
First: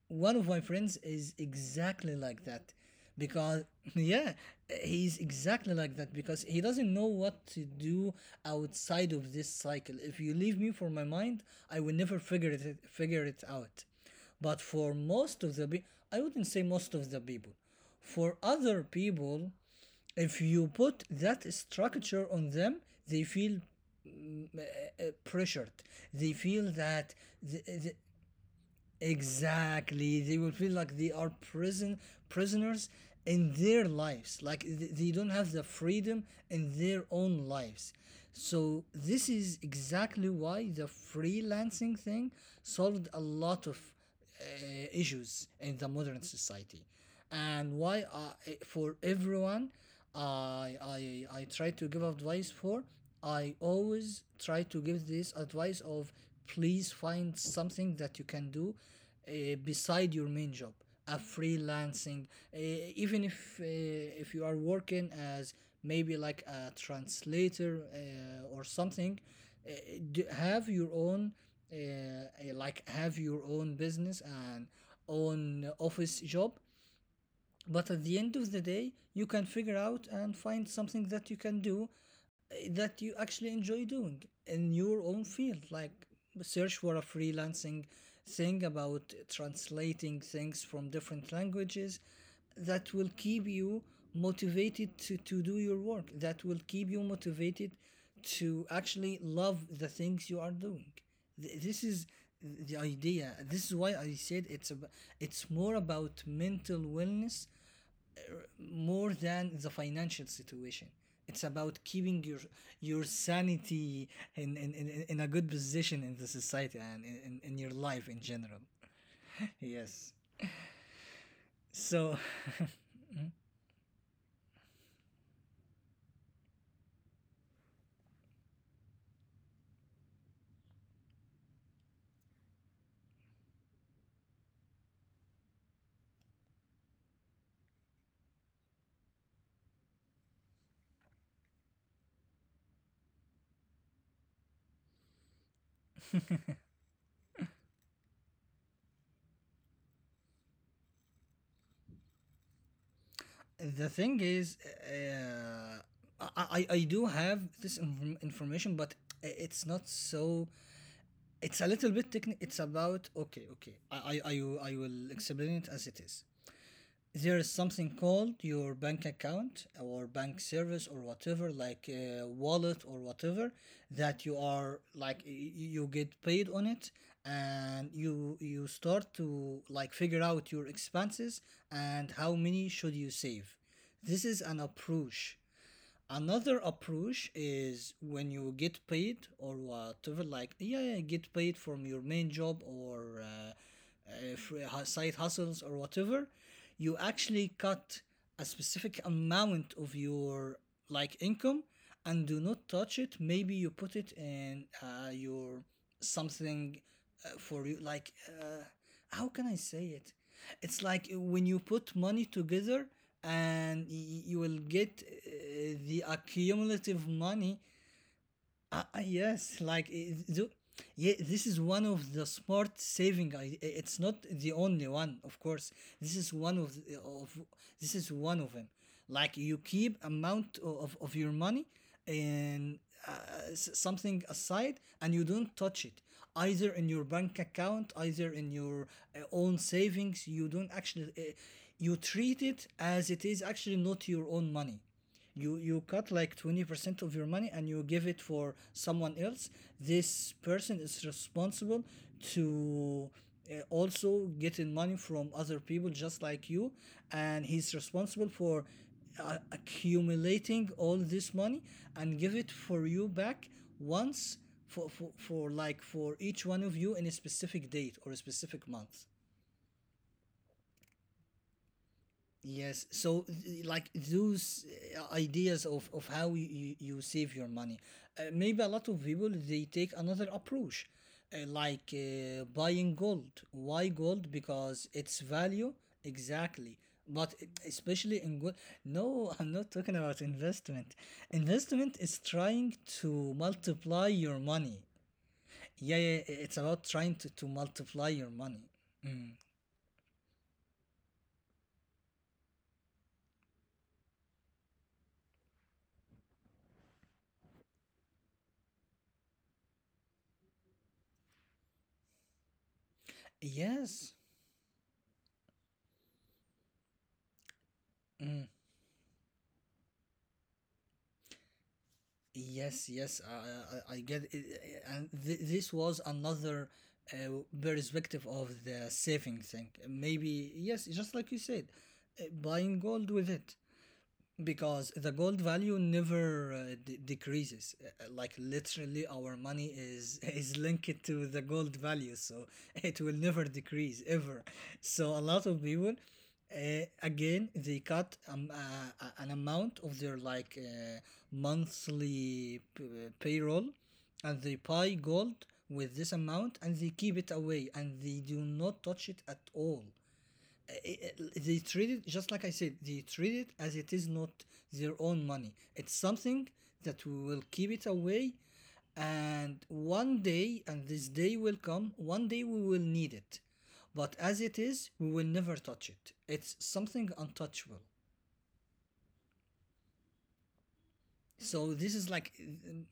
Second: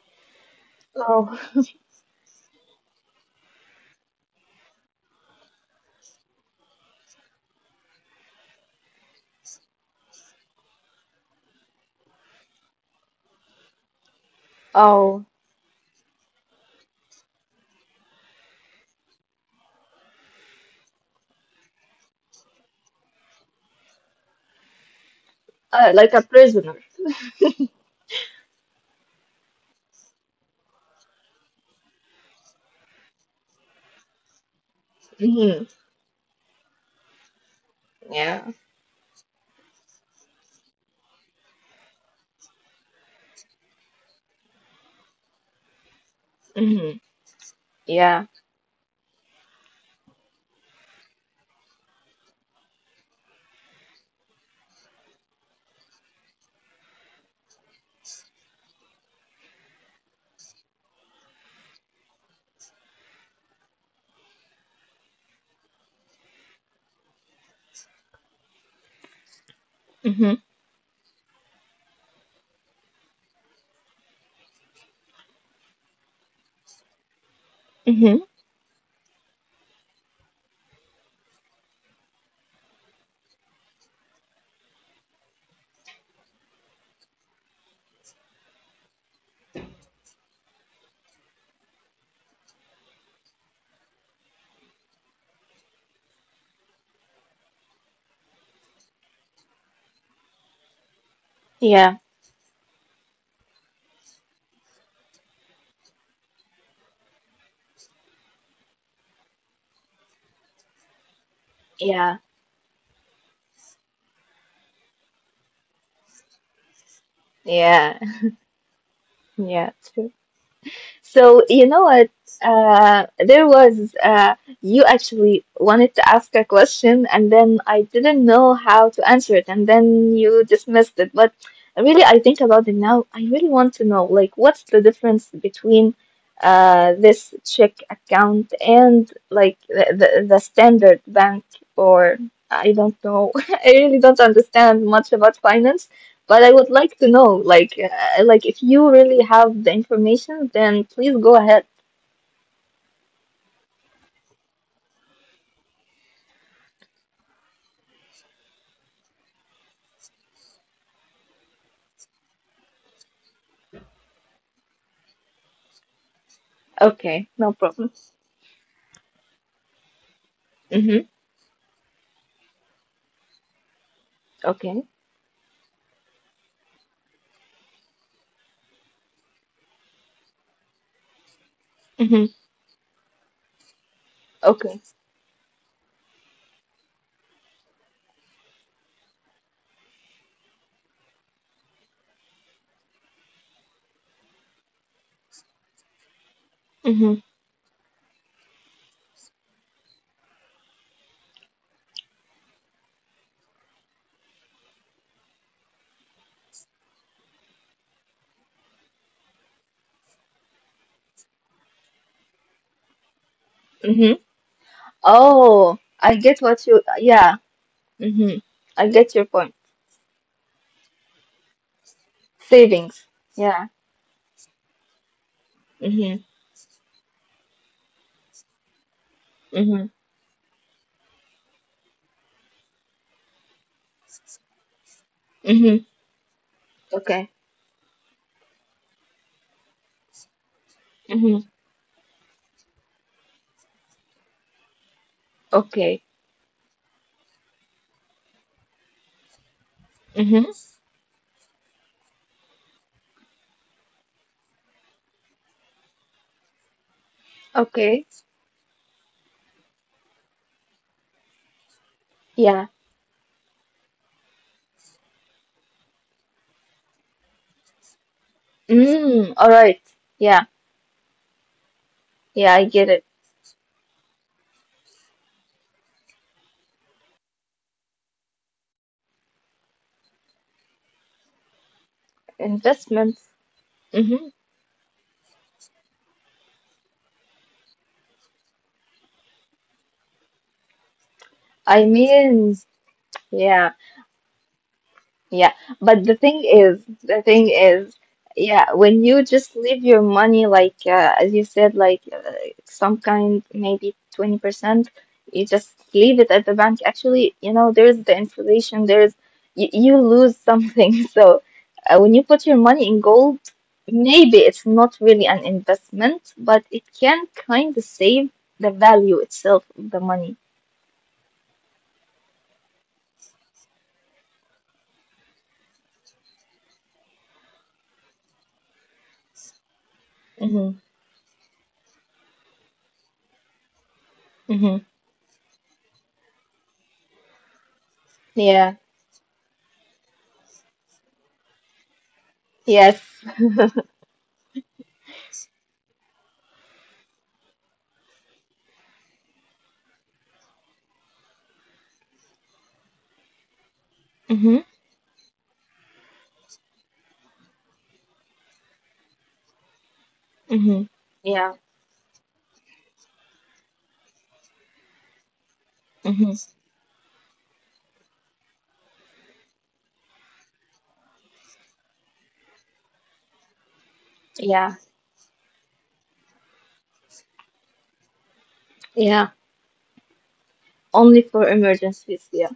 S1: One of my friends is
S2: Oh.
S1: exactly like that, because yeah, he's exactly like that, because he doesn't know what to do outside of this cycle. If you leave me for my mind, I will never figure it out. But for
S2: Oh.
S1: most of the I wouldn't say most of the people, for other people, if you put that structure on them, they feel pressured,
S2: Like a
S1: they feel
S2: prisoner.
S1: that th- Exactly. They will feel like they are prisoners in their lives. Like they don't have the
S2: Mhm.
S1: freedom in their own lives.
S2: Yeah.
S1: So this is exactly why the freelancing thing solved a lot of issues in the modern society.
S2: Hmm.
S1: And why
S2: Yeah.
S1: I, for everyone, I I try to give advice for, I always try to give this advice of please find something that you can do beside your main job, a freelancing, uh, even if you are working as maybe like a translator or something, uh,
S2: Hmm.
S1: have your own have your own business and own office job. But at the
S2: Hmm.
S1: end of the day, you can figure out and find something that you can do that you actually enjoy doing in your own field, like search for a freelancing thing about translating things from different languages that will keep you motivated to do your work, that will keep you motivated to actually love the things you are doing. This is
S2: Yeah.
S1: the idea. This is why I said it's about, it's more about mental wellness more than the financial situation. It's about keeping
S2: Yeah.
S1: your sanity in a good position in the society and in your life in
S2: Yeah.
S1: general.
S2: Yeah.
S1: Yes.
S2: So you
S1: So
S2: know what? There was you actually wanted to ask a question, and then I didn't know how to answer it, and then you dismissed it. But really, I think about it now. I really want to know, like, what's the difference between this check account and like the standard bank, or I don't know. I really don't understand much about finance. But I would like to know, like, if you really have the information, then please go ahead.
S1: The thing is, uh, I do have this information, but it's not so. It's a little bit technical. It's about okay. I will explain it as it is. There is
S2: Okay,
S1: something
S2: no
S1: called
S2: problem.
S1: your bank account or bank service or whatever,
S2: Mm-hmm.
S1: like wallet or whatever, that you are like
S2: Okay.
S1: you get paid on it, and you start to like figure out your expenses and how
S2: Mm-hmm.
S1: many should you save. This is an
S2: Okay.
S1: approach. Another approach is when you get paid or whatever, like yeah, yeah, get paid from your main job or side hustles or whatever, you
S2: Mm-hmm.
S1: actually cut a specific amount of your like income and do not touch it. Maybe you put it in your something for you like. Uh, how can I say it? It's like when you put money together and you
S2: Mm-hmm.
S1: will get the
S2: Oh, I get what
S1: accumulative
S2: you.
S1: money.
S2: Yeah. Mm-hmm. I get your
S1: Yes,
S2: point.
S1: like yeah, this is one of the smart
S2: Savings.
S1: saving.
S2: Yeah.
S1: It's not the only one, of course. This is
S2: Mm-hmm.
S1: one of the- of this is one of them. Like you keep
S2: Mm-hmm.
S1: amount of your money and something aside, and you don't touch it,
S2: Mm-hmm.
S1: either in your bank
S2: Okay.
S1: account, either in your own savings. You don't actually
S2: Mm-hmm.
S1: you treat it as it is actually not your own money. You cut
S2: Okay.
S1: like 20% of your money and you give it for someone else. This
S2: Mm-hmm.
S1: person is responsible to also getting money from other people just like you, and he's responsible
S2: Okay.
S1: for accumulating all this money and give it for
S2: Yeah.
S1: you back once for each one of you in a specific date or a specific month.
S2: Mm. All right. Yeah. Yeah.
S1: Yes,
S2: I get
S1: so
S2: it.
S1: like those ideas of how you save your money. Maybe a lot of people they take another approach, buying gold.
S2: Investments.
S1: Why gold?
S2: Mm-hmm.
S1: Because its value, exactly. But especially in gold, no, I'm not talking about investment. Investment
S2: I
S1: is trying
S2: mean.
S1: to
S2: Yeah.
S1: multiply your money.
S2: Yeah,
S1: Yeah, yeah,
S2: but the
S1: it's
S2: thing
S1: about
S2: is,
S1: trying to
S2: the thing
S1: multiply
S2: is,
S1: your money.
S2: yeah, when you just leave your money, like as you said, some kind, maybe 20%, you just leave it at the bank. Actually, you know, there's the inflation, there's you lose something. So when you put your money in gold,
S1: Yes.
S2: maybe it's not really an investment, but it can kind of
S1: Mm.
S2: save the value itself of the money.
S1: Yes, yes, I get it. And this was another perspective of the saving thing. Maybe, yes,
S2: Mm-hmm.
S1: just like you said, buying gold with it because the
S2: Mm-hmm.
S1: gold value never decreases. Like, literally,
S2: Yeah.
S1: our money is is linked to the gold value, so it will
S2: Yes.
S1: never decrease ever. So a lot of people again they cut an amount of their like monthly payroll, and they buy
S2: Mm-hmm.
S1: gold with this amount and they keep it away and they do not touch it at all.
S2: Mm-hmm.
S1: They treat
S2: Yeah.
S1: it just like I said. They treat it as it is not their own money. It's something
S2: Mm-hmm.
S1: that we will keep it away, and one day, and this day will come. One day we will need it, but as it is, we
S2: Yeah.
S1: will never touch it. It's something untouchable.
S2: Yeah, only
S1: So
S2: for
S1: this is like
S2: emergencies,
S1: uh,
S2: yeah,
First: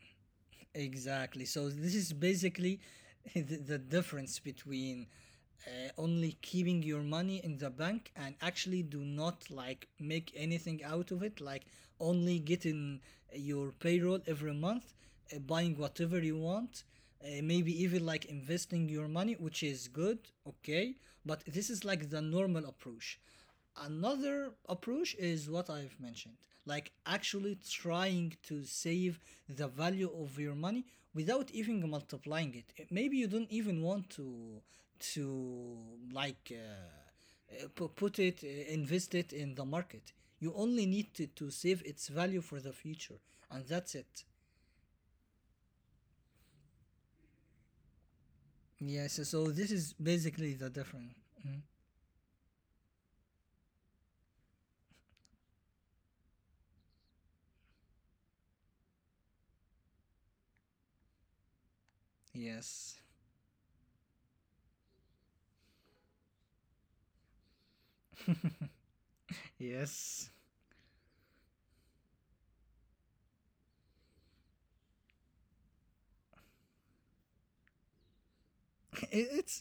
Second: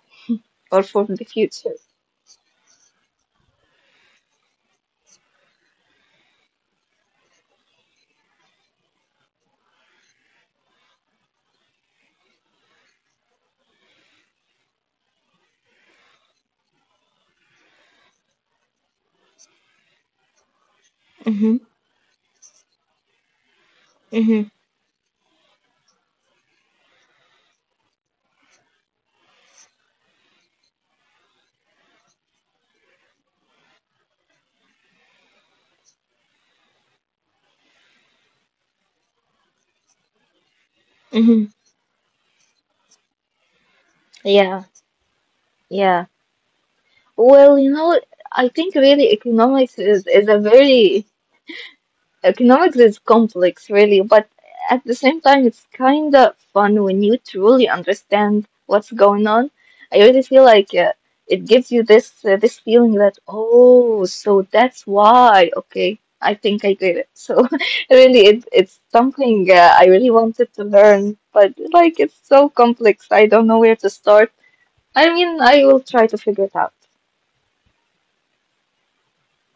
S2: or for the
S1: exactly. So
S2: future.
S1: this is basically the difference between only keeping your money in the bank and actually do not like make anything out of it, like only getting your payroll every month, buying whatever you want. Maybe even like investing your money, which is good, okay, but
S2: Mm-hmm.
S1: this is like the normal approach. Another
S2: Mm-hmm.
S1: approach is what I've mentioned, like actually trying to save the value of your money without even multiplying it. Eh, maybe you don't even want to like put it, invest it in the market. You only need to
S2: Mm-hmm.
S1: save its value for the future, and that's it.
S2: Yeah, yeah. Well, you know, I think
S1: Yes,
S2: really
S1: so this
S2: economics
S1: is
S2: is is a
S1: basically the difference.
S2: very
S1: Mm.
S2: economics is complex, really, but at the same time, it's kind of fun when you truly understand what's going on. I really feel like it gives you this
S1: Yes,
S2: feeling that, oh, so that's why. Okay, I think I get it. So really, it's something I really
S1: yes.
S2: wanted to learn, but like it's so complex, I don't know where to start. I mean, I will try to figure it out.
S1: it's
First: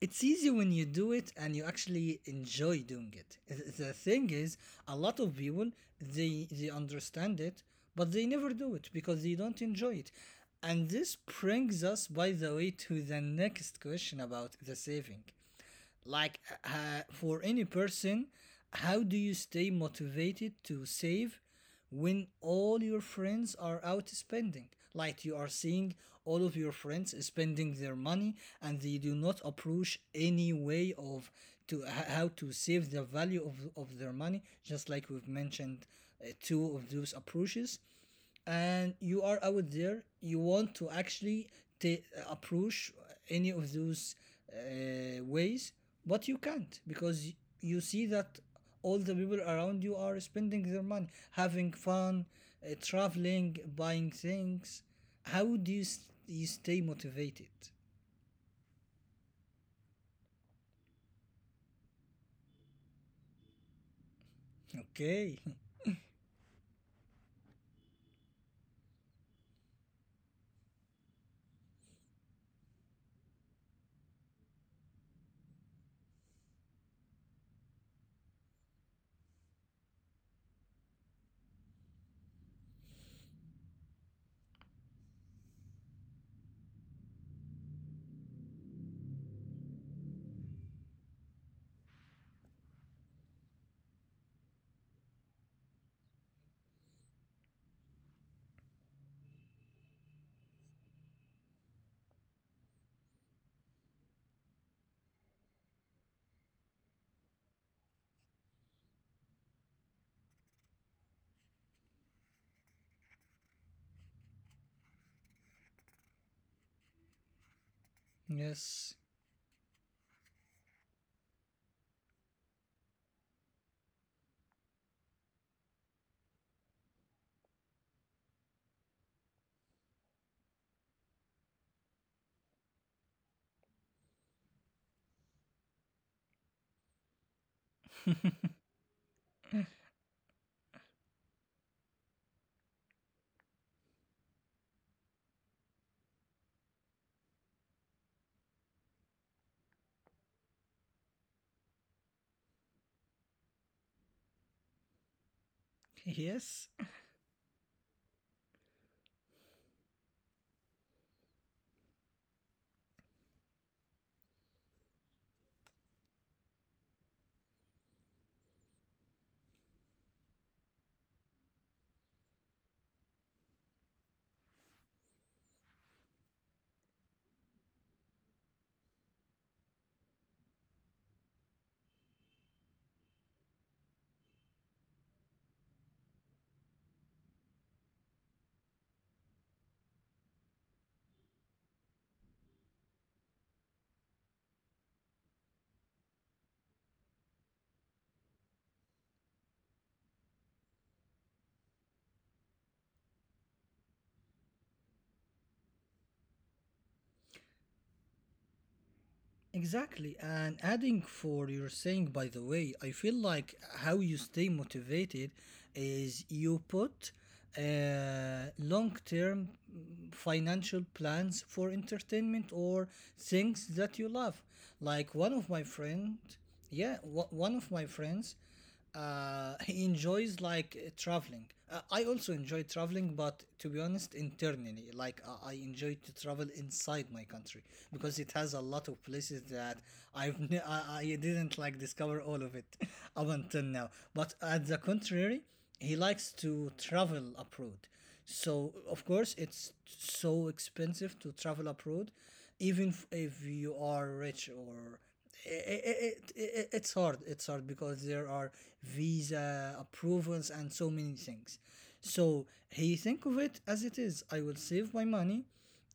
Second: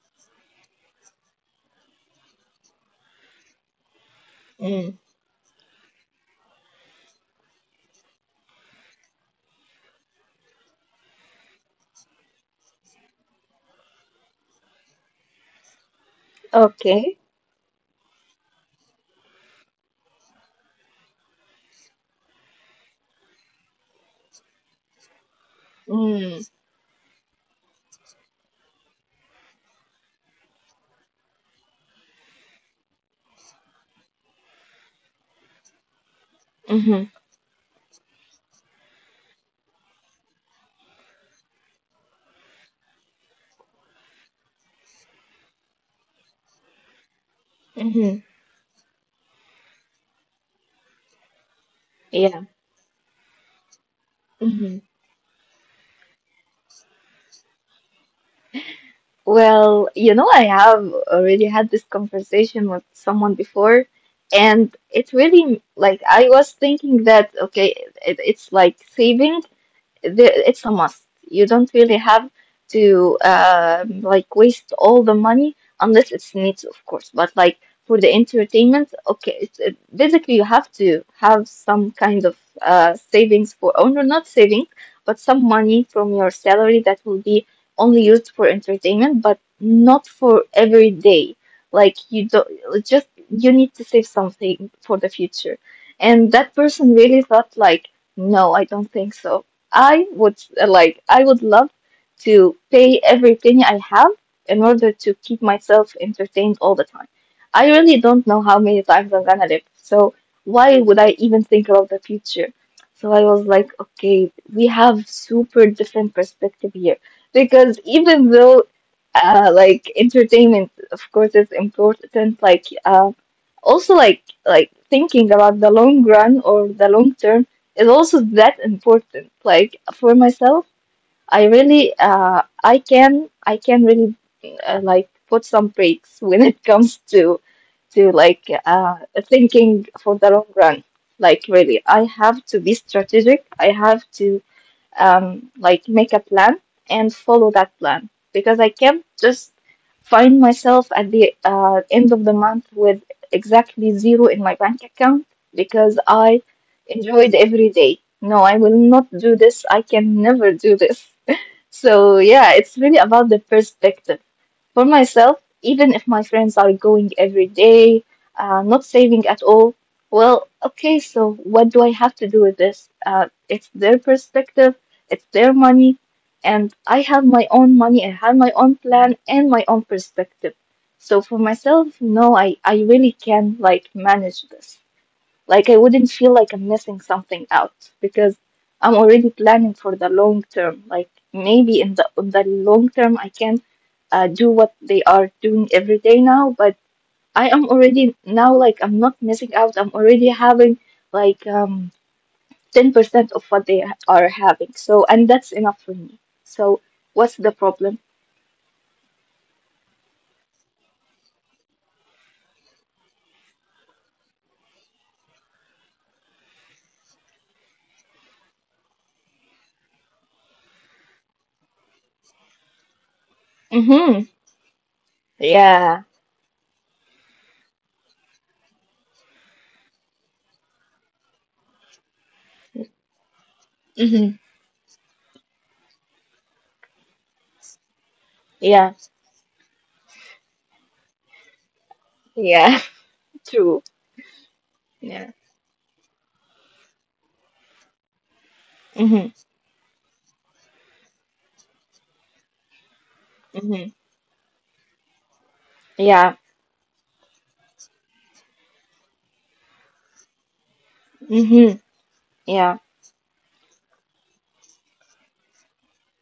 S1: it's easy when you do it and you actually enjoy doing it. The thing is,
S2: Mm.
S1: a lot of people, they understand it but they never do it because they don't enjoy it. And this brings us, by the way, to the next question about the saving. Like
S2: Okay.
S1: for any person, how do you stay motivated to save when all your friends are out spending? Like you are seeing
S2: Mm.
S1: all of your friends spending their money, and they do not approach any way of to how to save the value of their money, just like we've mentioned two of
S2: Mm-hmm.
S1: those approaches, and you are out there, you want to actually approach any of those ways, but you can't because you see
S2: Mm-hmm.
S1: that all the people around you are spending their money, having fun,
S2: Yeah.
S1: traveling, buying
S2: Mm-hmm.
S1: things. How do you, you stay motivated?
S2: Well, you know, I have already had this conversation with someone before, and it
S1: Okay.
S2: really like I was thinking that okay, it's like saving there, it's a must. You don't really have to like waste all the money unless it's needs, of course. But like for the entertainment, okay, basically you have to have some kind of savings for, or no, not savings, but some money from your salary that will be only used for entertainment, but not for every day. Like you don't just you need to save something for the future. And that person really thought like, no, I don't think so. I would I would love to pay everything I have in order to keep myself entertained all the time. I really don't know how many times I'm gonna live, so why would I even think about the future? So I was like, okay, we have super different perspective here because even though
S1: Yes.
S2: like entertainment of course is important, also like thinking about the long run or the long term is also that important. Like for myself, I really, I can really like put some breaks when it comes to like thinking for the long run. Like really, I have to be strategic. I have to like make a plan and follow that plan because I can't just find myself at the end of the month with exactly zero in my bank account because I
S1: Yes.
S2: enjoyed every day. No, I will not do this. I can never do this. So, yeah, it's really about the perspective. For myself, even if my friends are going every day, not saving at all, well, okay, so what do I have to do with this? It's their perspective, it's their money, and I have my own money, I have my own plan and my own perspective. So for myself, no, I really can like manage this. Like I wouldn't feel like I'm missing something out because I'm already planning for the long term. Like maybe in the long term I can do what they are doing every day now, but I am already now like I'm not missing out. I'm already having like um 10% of what they are having. So and that's enough for me. So what's the problem?
S1: Exactly. And adding for your saying, by the way, I feel like how you stay motivated is you put long term financial plans for entertainment or things that you
S2: Mm-hmm.
S1: love. Like one of my
S2: Yeah.
S1: friend, yeah, one of my friends he enjoys like traveling. I also enjoy traveling, but to be honest,
S2: Mm-hmm.
S1: internally, like I enjoy to travel inside my country because it has a
S2: Yeah.
S1: lot of places that I didn't like discover all of
S2: Yeah.
S1: it up
S2: True.
S1: until now. But at the
S2: Yeah.
S1: contrary, he likes to travel abroad. So
S2: Mm-hmm.
S1: of course, it's so expensive to travel abroad, even if
S2: Mm-hmm.
S1: you are rich or
S2: Yeah.
S1: it's hard, it's hard because there are visa approvals and so many
S2: Mm-hmm.
S1: things. So
S2: Yeah.
S1: he think of it as it is, I will save my money,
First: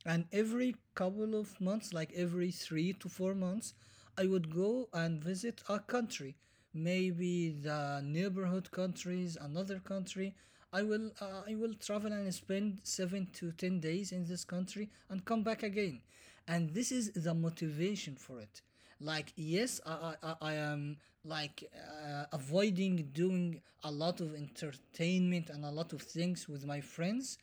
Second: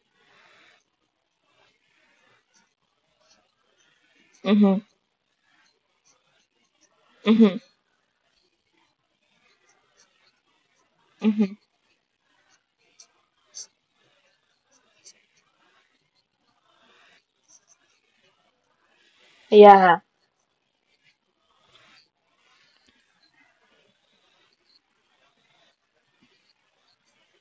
S1: and every couple of months, like every 3 to 4 months, I would
S2: Mhm.
S1: go and visit a country, maybe
S2: Mhm.
S1: the neighborhood countries, another country. I will I
S2: Mhm.
S1: will travel and spend 7 to 10 days in this country and come back again, and this is the motivation for it. Like yes, i
S2: Yeah.
S1: i, I I am like avoiding doing a lot of entertainment and a lot of things with my friends,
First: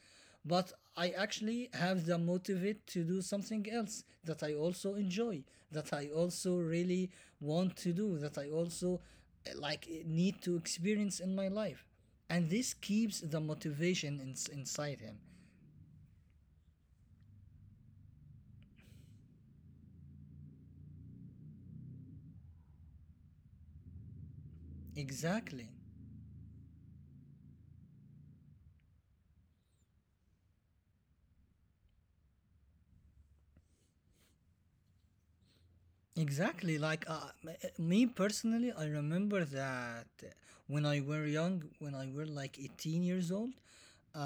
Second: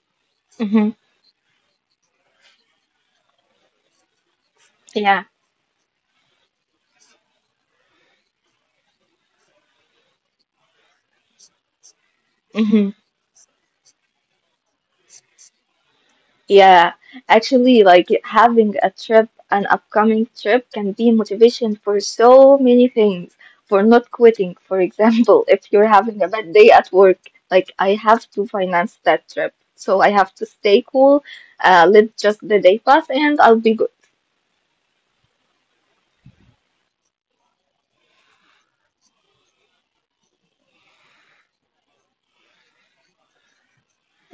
S1: but
S2: Mhm.
S1: I actually have the motivate to do something else that I also
S2: Yeah.
S1: enjoy, that I also really want to do, that I also like need to experience in my life, and this
S2: Mhm.
S1: keeps the motivation inside him.
S2: Yeah. Actually, like having a trip, an upcoming trip, can be motivation for so many things. For not quitting, for example, if
S1: Exactly.
S2: you're having a bad day at work, like I have to finance that trip, so I have to stay cool. Let just the day pass, and I'll be good.
S1: Exactly. Like me personally, I remember that when I were young, when I were like 18 years old,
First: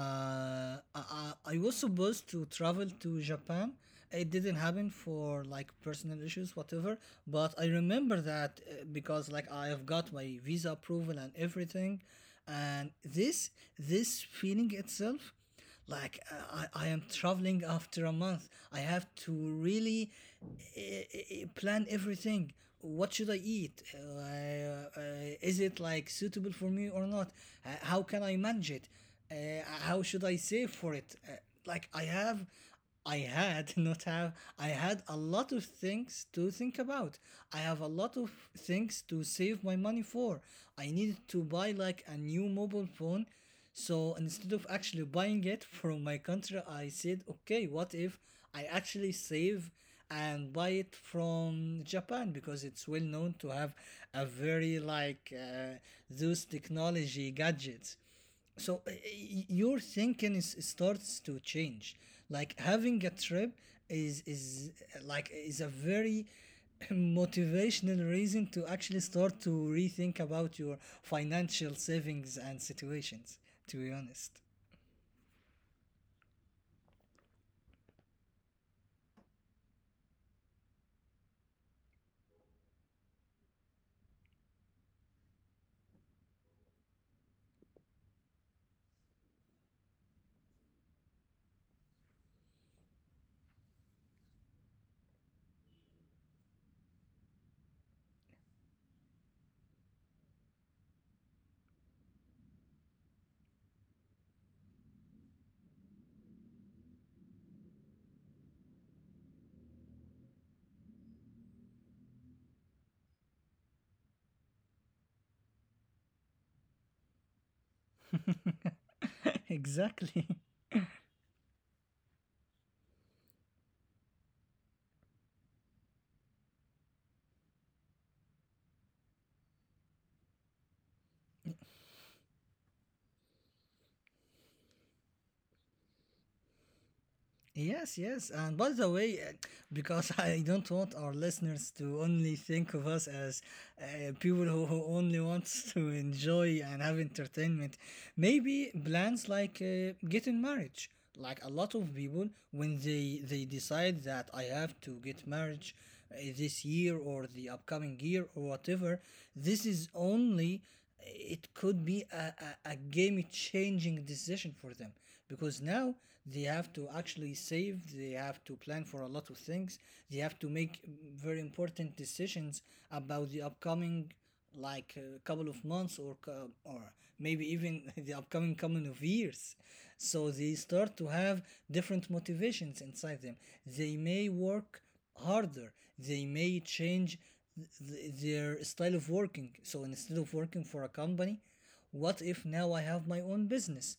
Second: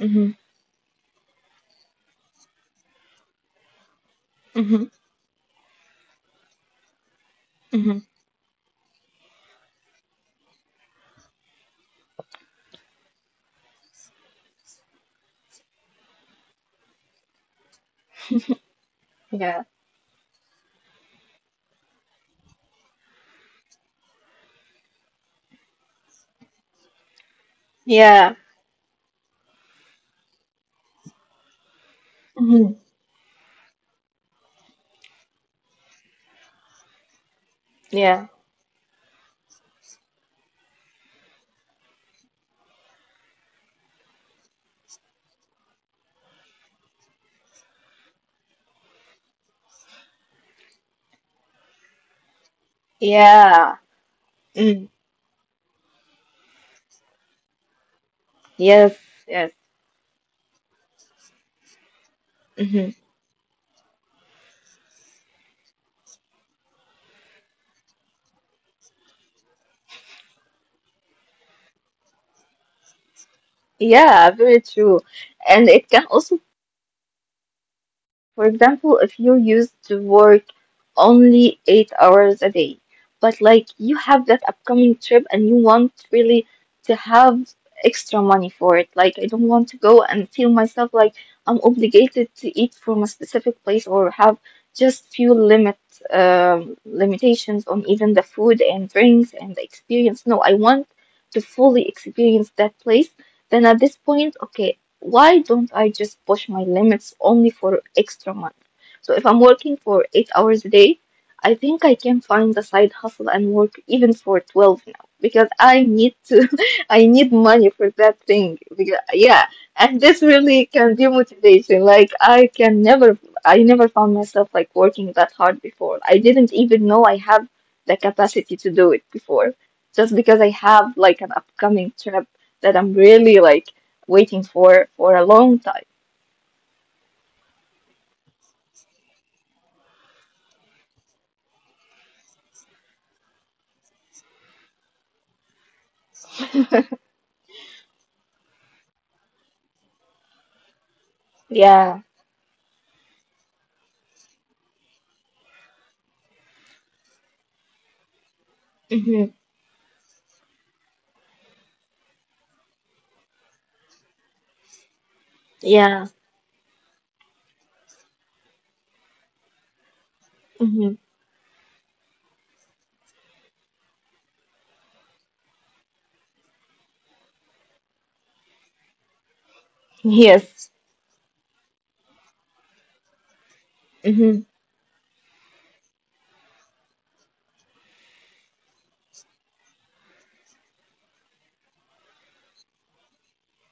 S2: Mhm.
S1: I, I I was supposed to travel to Japan. It didn't happen
S2: Mhm.
S1: for like personal issues, whatever. But I
S2: Mhm.
S1: remember that because like I have got my visa approval and everything, and this feeling itself. Like uh, I am traveling after a month. I have to
S2: Yeah.
S1: really plan everything. What should I eat? Is it like suitable for me or not? How can I
S2: Yeah.
S1: manage it? How should I save for it? Like I have
S2: Mhm.
S1: I had not have I had a lot of things to think about. I have a lot of
S2: Yeah.
S1: things to save my money for. I needed to buy like a new mobile phone. So instead of actually buying it from my country, I said, okay, what if I actually save and buy it from Japan, because it's well known to have
S2: Yeah.
S1: a very
S2: Mm.
S1: like those technology gadgets. So
S2: Yes. Yes.
S1: your thinking is starts to change, like having a
S2: Mm-hmm.
S1: trip is a very motivational reason to actually start to rethink about your financial savings and situations, to be honest.
S2: Yeah, very true. And it can also, for example, if you used to work only 8 hours a day, but like you have that upcoming trip and you want really to have extra money for it. Like, I don't want to go and feel myself like I'm obligated to eat from a specific place or have just few limit limitations on even the food and drinks and the experience. No, I want to fully experience that place, then at this point, okay, why don't I just push my limits only for extra money? So if I'm working for 8 hours a day, I think I can find a side hustle and work even for 12 now because I need to, I need money for that thing. Because, yeah, and
S1: Exactly.
S2: this really can be motivation. I never found myself like working that hard before. I didn't even know I have the capacity to do it before just because I have like an upcoming trip that I'm really like waiting for a long time.
S1: Yes, yes. And by the way, because I don't want our listeners to only think of us as people who only wants to enjoy and have entertainment, maybe plans like getting marriage. Like a lot of
S2: Yeah.
S1: people, when they decide that I have to get marriage this year or the upcoming year or whatever,
S2: Mm-hmm.
S1: this is only it could be a game changing decision for them because now
S2: Yeah.
S1: they have to actually save, they have to plan for a lot of things, they have to make
S2: Mm-hmm.
S1: very important decisions about the upcoming like a couple of months, or or maybe even the upcoming couple of years. So they
S2: Yes.
S1: start to have different motivations inside them. They may
S2: Mm-hmm.
S1: work harder, they may change their style of working. So instead of working for a company, what if now I have my own business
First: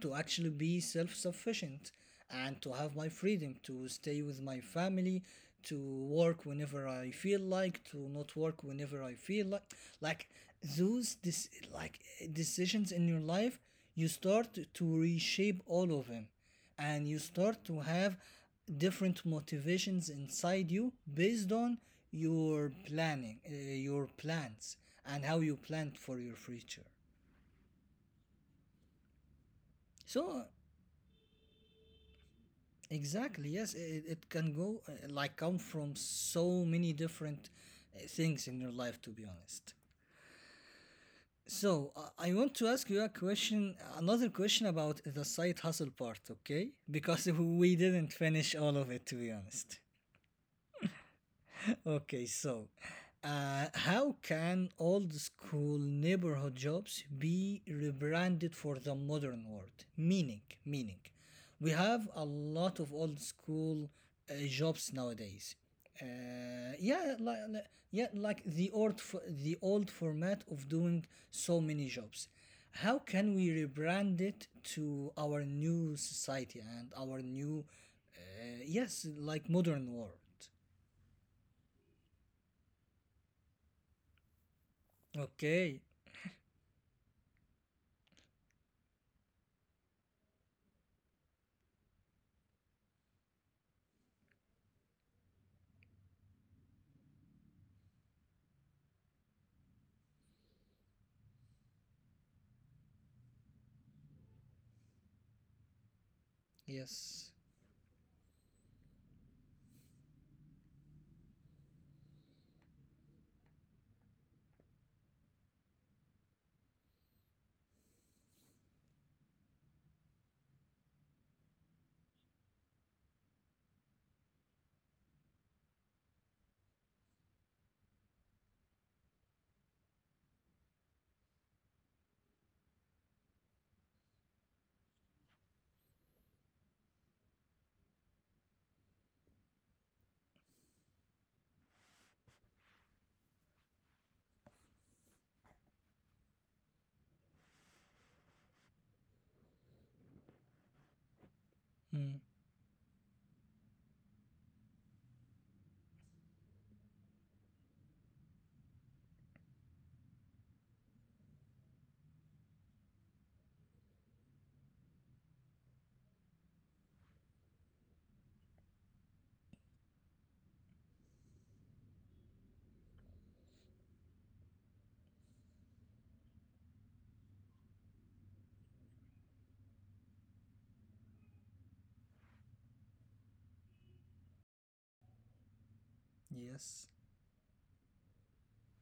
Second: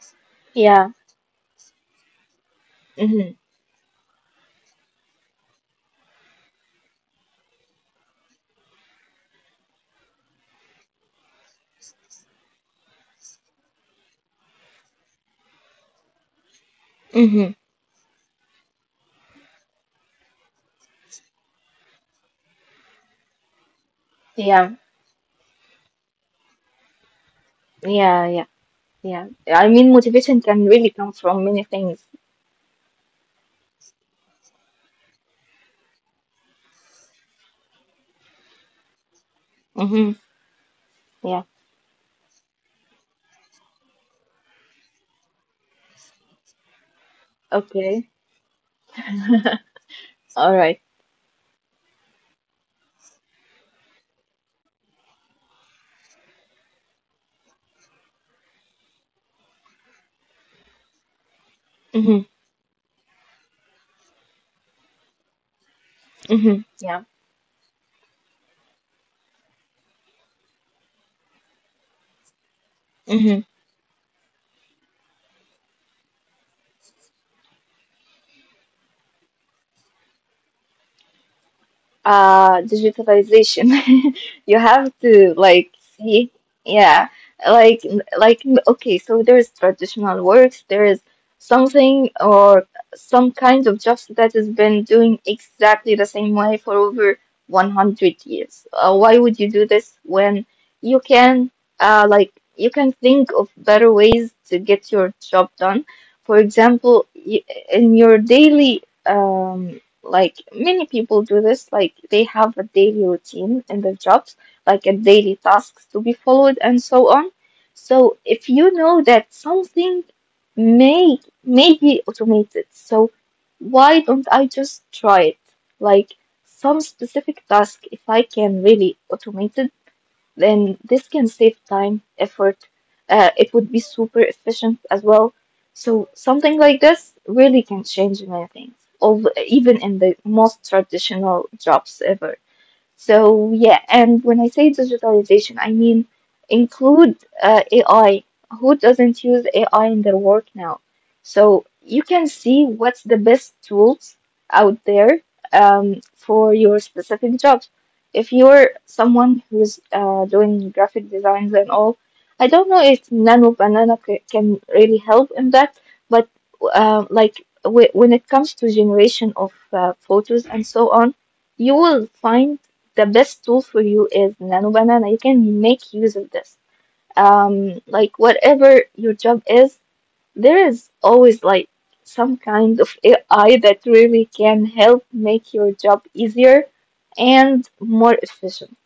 S1: to actually be
S2: Yeah.
S1: self sufficient and to have my
S2: Mm-hmm.
S1: freedom to stay with my family, to work whenever I feel like, to not work whenever I feel like. Like those decisions in your life, you start to reshape all of them and you
S2: Mm-hmm.
S1: start to have different motivations inside you based on your planning uh, your
S2: Yeah.
S1: plans and how you planned for your future.
S2: Yeah. Yeah. Yeah. I mean, motivation
S1: So
S2: can really come from many things.
S1: exactly, yes, it can go like come from so many different things in your life, to be honest.
S2: Mm-hmm. Yeah.
S1: So I want to ask you a question another question about the side hustle part, okay, because we didn't
S2: Okay.
S1: finish all of it, to be honest.
S2: All right.
S1: Okay, so how can old school neighborhood jobs be rebranded for the modern world? Meaning, we have
S2: Mm-hmm.
S1: a lot of old school jobs nowadays.
S2: Mm-hmm.
S1: Uh,
S2: Yeah.
S1: yeah, like, yeah, like the old format of doing so many jobs. How can
S2: Mm-hmm.
S1: we rebrand it to our new society and our new, yes, like modern world?
S2: Digitalization. You have to like
S1: Okay.
S2: see, yeah, like like, okay, so there's traditional works, there is something or some kind of jobs that has been doing exactly the same way for over 100 years. Why would you do this when you can like you can think of better ways to get your job done, for example
S1: Yes.
S2: in your daily like many people do this, like they have a daily routine in their jobs, like a daily tasks to be followed and so on. So if you know that something may be automated, so why don't I just try it? Like some specific task, if I can really automate it, then this can save time, effort. It would be super efficient as well. So something like this really can change many things, even in the most traditional jobs ever. So yeah, and when I say digitalization, I mean include AI. Who doesn't use AI in their work now? So you can
S1: Mm.
S2: see what's the best tools out there for your specific jobs. If you're someone who's doing graphic designs and all, I don't know if Nano Banana c can really help in that, but like w when it comes to generation of photos and so on, you will find the best tool for you is Nano Banana. You can make use of this. Like whatever your job is, there is always like some kind of AI that really can help make your job easier
S1: Yes.
S2: and more efficient.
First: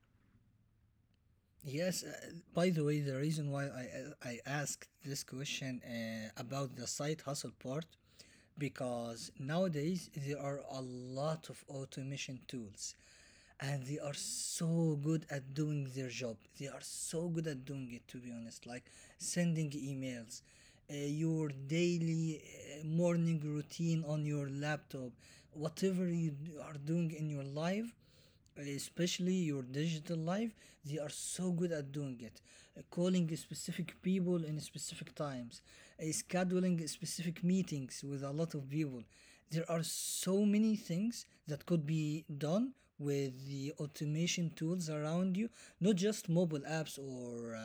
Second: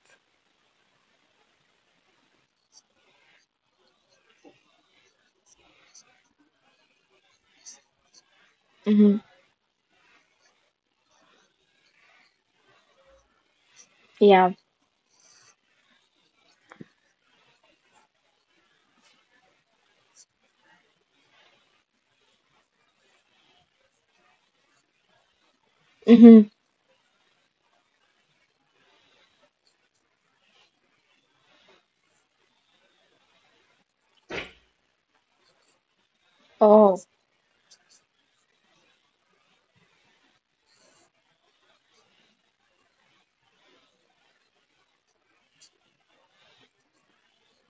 S1: Yes. By the way, the reason why I asked this question about the side hustle part,
S2: Mm-hmm.
S1: because nowadays there are a lot of automation tools, and they are
S2: Yeah.
S1: so good at doing their job. They are so good at doing it, to be honest, like sending emails, your daily morning routine on your laptop, whatever you
S2: Mm-hmm.
S1: d- are doing in your life, especially your digital life. They are so good at doing it. Calling specific people in specific times, scheduling
S2: Oh.
S1: specific meetings with a lot of people. There are so many things that could be done with the automation tools around you, not just mobile apps or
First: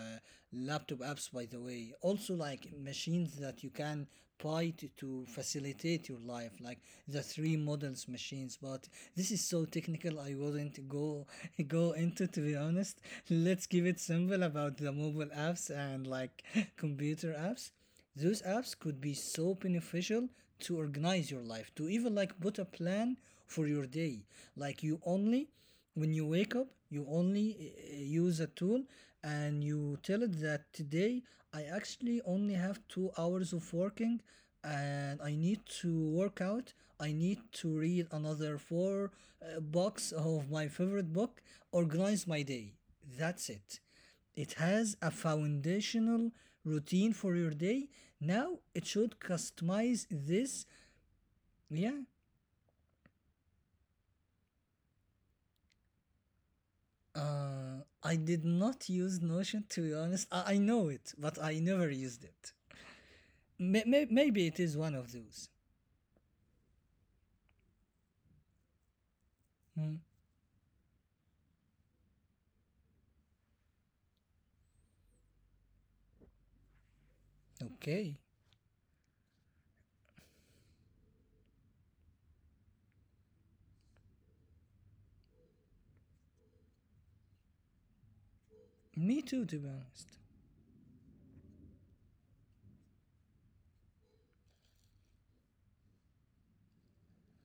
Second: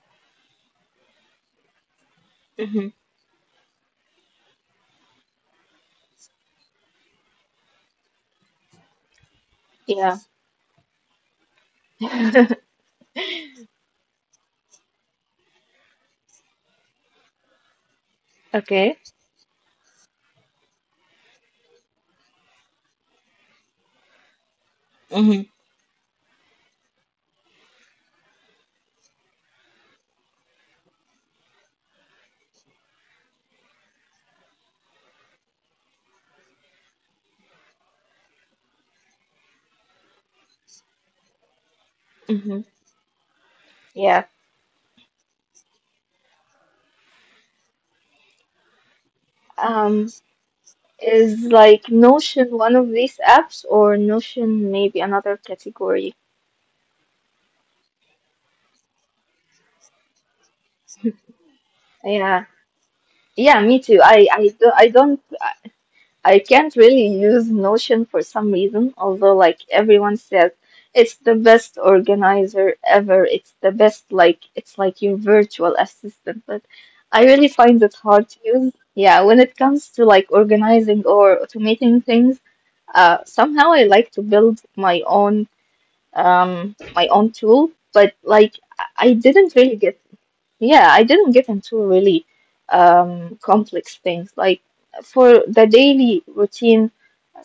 S1: laptop apps, by the way, also like
S2: Mm-hmm.
S1: machines that you can buy to facilitate your life, like the three models machines. But this is so
S2: Yeah.
S1: technical, I wouldn't go go into, to be honest. Let's keep it simple about the mobile apps and like computer apps. Those apps could
S2: Okay.
S1: be so beneficial to organize your life, to even like put a plan for your day. Like you
S2: Hmm.
S1: only, when you wake up, you only use a tool and you tell it that today I actually only have 2 hours of working and I need to work out. I need to read another four books of my favorite book, organize my
S2: Mm-hmm.
S1: day. That's it.
S2: Yeah.
S1: It has a foundational routine for your day. Now it should customize
S2: Um,
S1: this.
S2: is like
S1: Yeah.
S2: Notion one of these apps or Notion maybe another category?
S1: I did not use Notion, to be honest. I know it, but I never used
S2: Yeah.
S1: it.
S2: Yeah, me
S1: May-
S2: too.
S1: may-
S2: I I
S1: maybe it
S2: do,
S1: is
S2: I
S1: one of
S2: don't
S1: those.
S2: I I can't really use Notion for some reason, although like
S1: Hmm.
S2: everyone says it's the best organizer ever. It's the best like it's like your virtual assistant, but I really find it
S1: Okay.
S2: hard to use. Yeah, when it comes to like organizing or automating things, uh, somehow I like to build my own tool, but like I
S1: Me too,
S2: didn't
S1: to be
S2: really get,
S1: honest.
S2: yeah, I didn't get into really complex things. Like for the daily routine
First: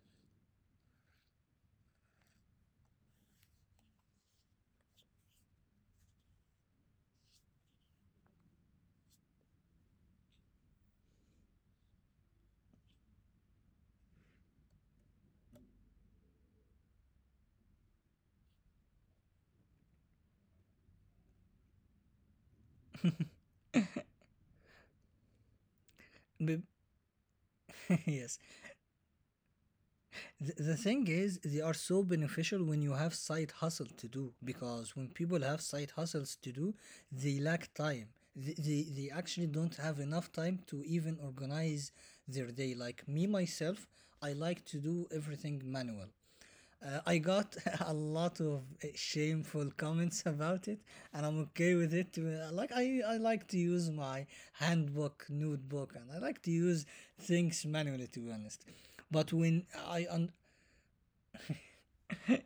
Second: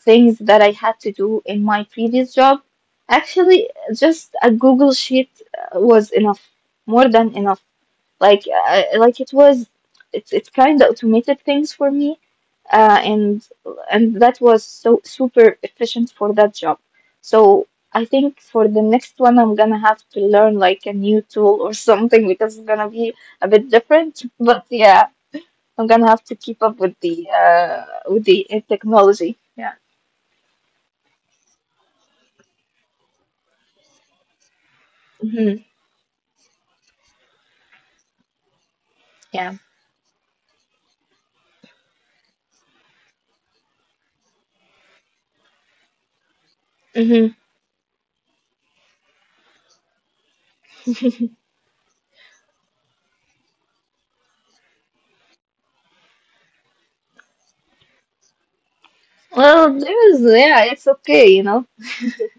S2: things that I had to do in my previous job, actually, just a Google sheet was enough, more than enough. Like it's kind of automated things for me and and that was so super efficient for that job. So I think for the next one, I'm gonna have to learn like a new tool or something because it's gonna be a bit different. But yeah, I'm gonna have to keep
S1: Be-
S2: up with
S1: yes.
S2: the technology. Yeah.
S1: The thing is, they are so beneficial when you have side hustle to do, because when people have
S2: Hmm.
S1: side hustles to do, they lack time. They actually
S2: Yeah.
S1: don't have enough time to even organize their day. Like me, myself, I like to do everything manual. I
S2: Hmm.
S1: got a lot of shameful comments about it, and I'm okay with it. Like I like to use my handbook, notebook, and I like to use things manually, to be honest. But when
S2: Well,
S1: I
S2: there's
S1: un-
S2: yeah, it's okay, you know.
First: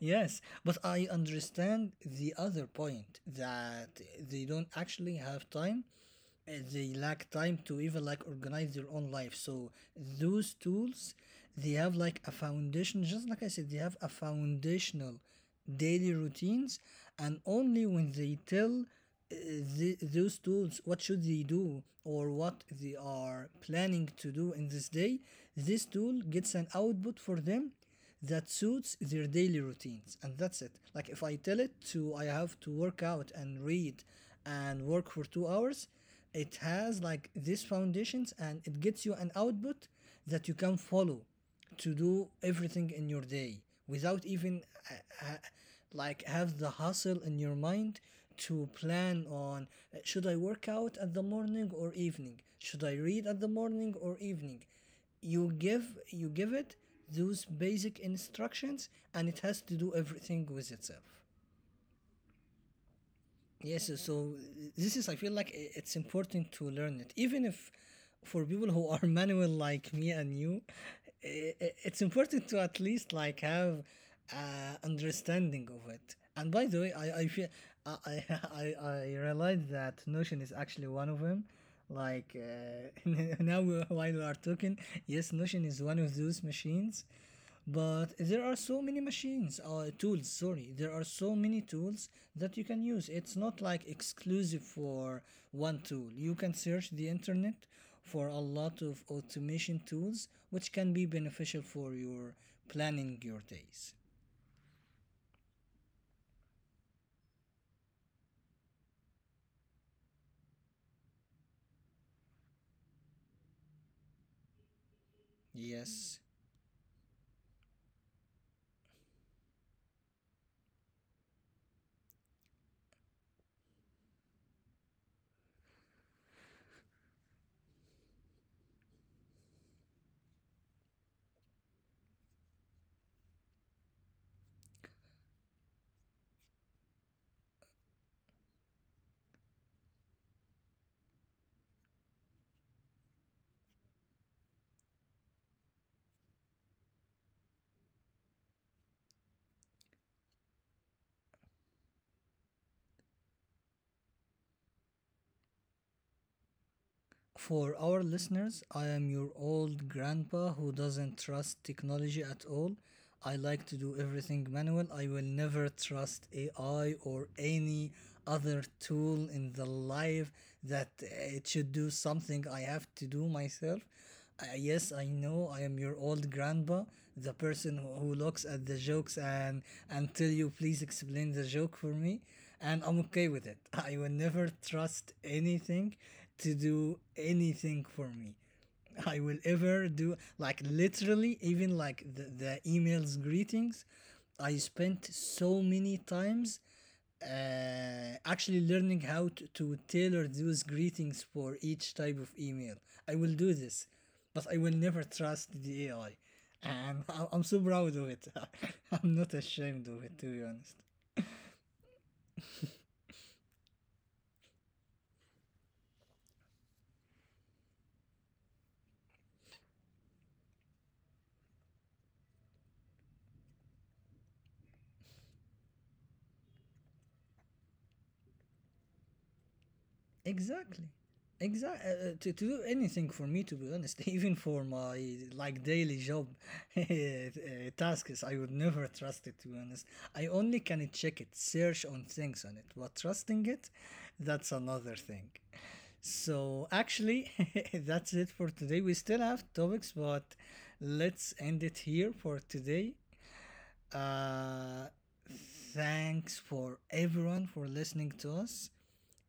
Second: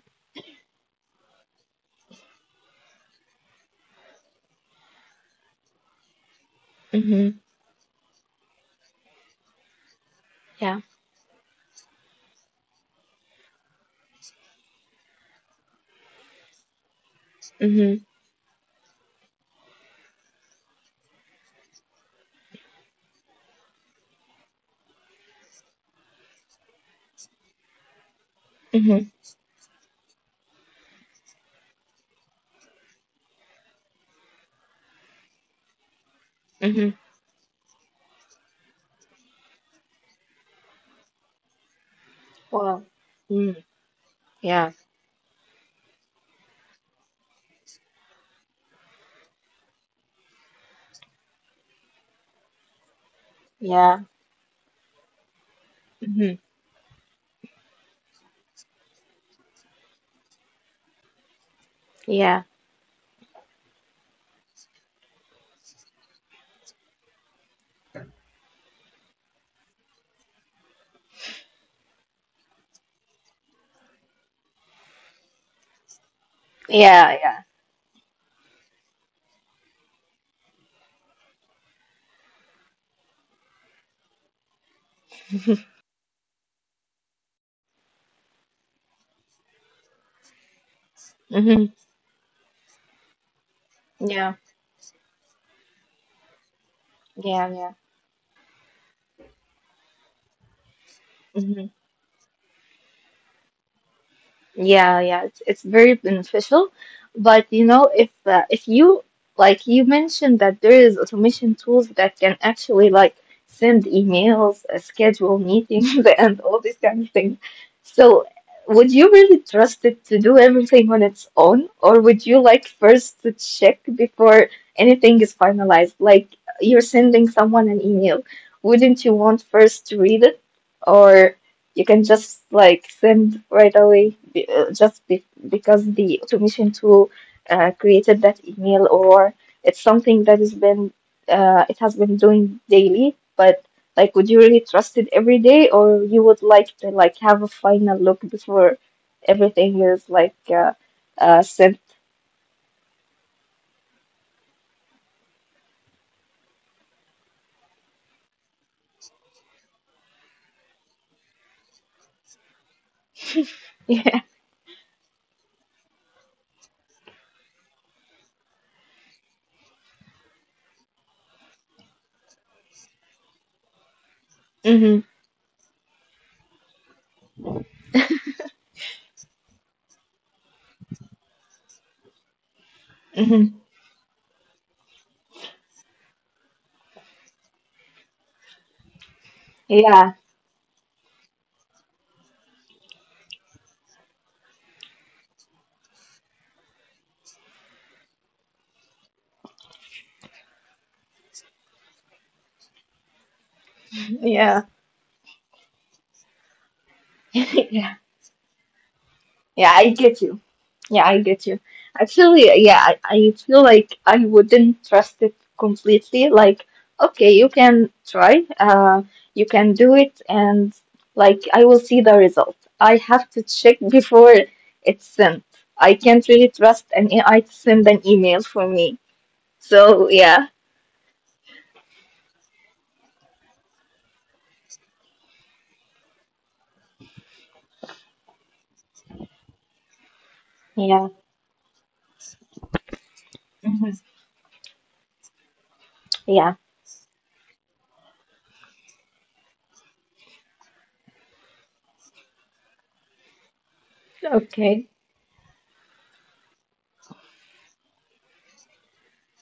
S1: Yes, but I understand the other point that they don't actually have time. They lack
S2: Hmm.
S1: time to even like organize their own life. So those
S2: Yeah.
S1: tools, they have like a foundation. Just like I said, they have a foundational daily routines, and only
S2: Hmm.
S1: when they tell those tools what should they do, or what they are planning to do in this day, this tool gets an output for them that suits
S2: Hmm.
S1: their daily routines. And that's it. Like if I tell it to, I have to work out and read and work for 2 hours, it
S2: Hmm.
S1: has like these foundations, and it gets you an output that you can follow to do
S2: Wow.
S1: everything in your day
S2: Mm,
S1: without even
S2: yeah.
S1: uh, uh, like have the hustle in your mind to plan on, should I work out at the morning or evening, should I read at the morning
S2: Yeah.
S1: or evening? You give you
S2: Hmm.
S1: give it those basic instructions and it has to do everything with itself.
S2: Yeah.
S1: Yes, so this is, I feel like it's important to learn it. Even if for people who are manual like me and you, it's important to at least like have understanding of it. And by the way,
S2: Yeah.
S1: I
S2: Yeah.
S1: feel I, I, I realized that Notion is actually one of them. Like now, while we are talking, yes, Notion is one of those machines. But there are so many machines tools sorry there are so many
S2: hmm
S1: tools that you can use. It's not like
S2: Yeah.
S1: exclusive for one tool. You can search the
S2: Yeah.
S1: internet
S2: Yeah.
S1: for a lot of automation tools which can be beneficial
S2: Mhm.
S1: for your planning your days.
S2: Yeah, yeah, it's very beneficial, but you know, if if you like you mentioned that there is automation tools that can actually like send emails, schedule meetings,
S1: Yes,
S2: and all these kind of things. So, would you really trust it to do everything on its own, or would you like first to check before anything is finalized? Like you're sending someone an email, wouldn't you want first to read it, or? You can just like send right away just be, because the automation tool created that email or it's something that has been it has been doing daily, but like would you really trust it every day or you would like to like have a final look before everything is like sent?
S1: for our listeners, I am your old grandpa who doesn't trust technology at all. I like to do
S2: Yeah.
S1: everything manual. I will never trust AI or any other tool in the life that it should do something I have to do myself.
S2: Mm-hmm.
S1: Yes, I know I am your old grandpa, the person who looks at the jokes and tell you please explain the joke for me, and I'm okay with
S2: Mm-hmm.
S1: it. I will never trust anything to do anything for me. I will ever do. Like literally, even like the emails greetings, I spent so many times actually learning how to tailor those greetings for each type of email. I will do this, but
S2: Yeah.
S1: I will never trust the AI. And I'm so
S2: Yeah.
S1: proud of it. I'm not
S2: Yeah, I
S1: ashamed of
S2: get
S1: it, to
S2: you.
S1: be honest.
S2: Yeah, I get you. Actually, yeah, I feel like I wouldn't trust it completely. Like, okay, you can try, you can do it, and like, I will see the result. I have to check before it's sent. I can't really trust an AI to send an email for me. So, yeah.
S1: Exactly. Exactly. To do anything for me, to be honest, even for my like daily job uh, tasks, I would never trust it. To be honest, I only can
S2: Yeah.
S1: check it, search on things on it, but trusting it,
S2: Mhm.
S1: that's another thing.
S2: Yeah,
S1: So actually, that's it for today. We still have topics, but let's end it here for today.
S2: okay.
S1: Uh, thanks for everyone for listening to us,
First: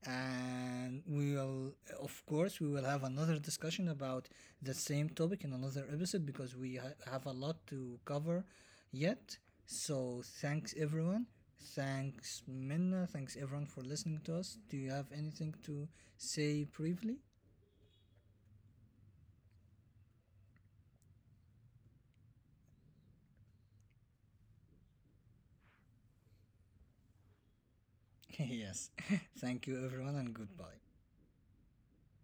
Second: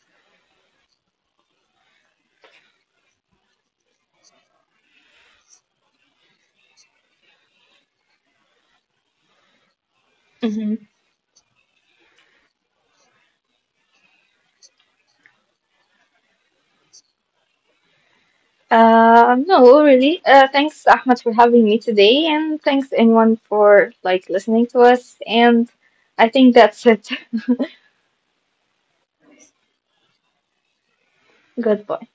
S1: and we will, of course, we will have another discussion about the same topic in another episode, because we have a lot to cover yet. So thanks everyone. Thanks Minna, thanks everyone for listening to us. Do you have anything to say briefly?
S2: No, well, really. Thanks, Ahmed, for having me today, and thanks anyone for like listening to us. And I think that's it.
S1: Yes. Thank you everyone and goodbye.
S2: Goodbye.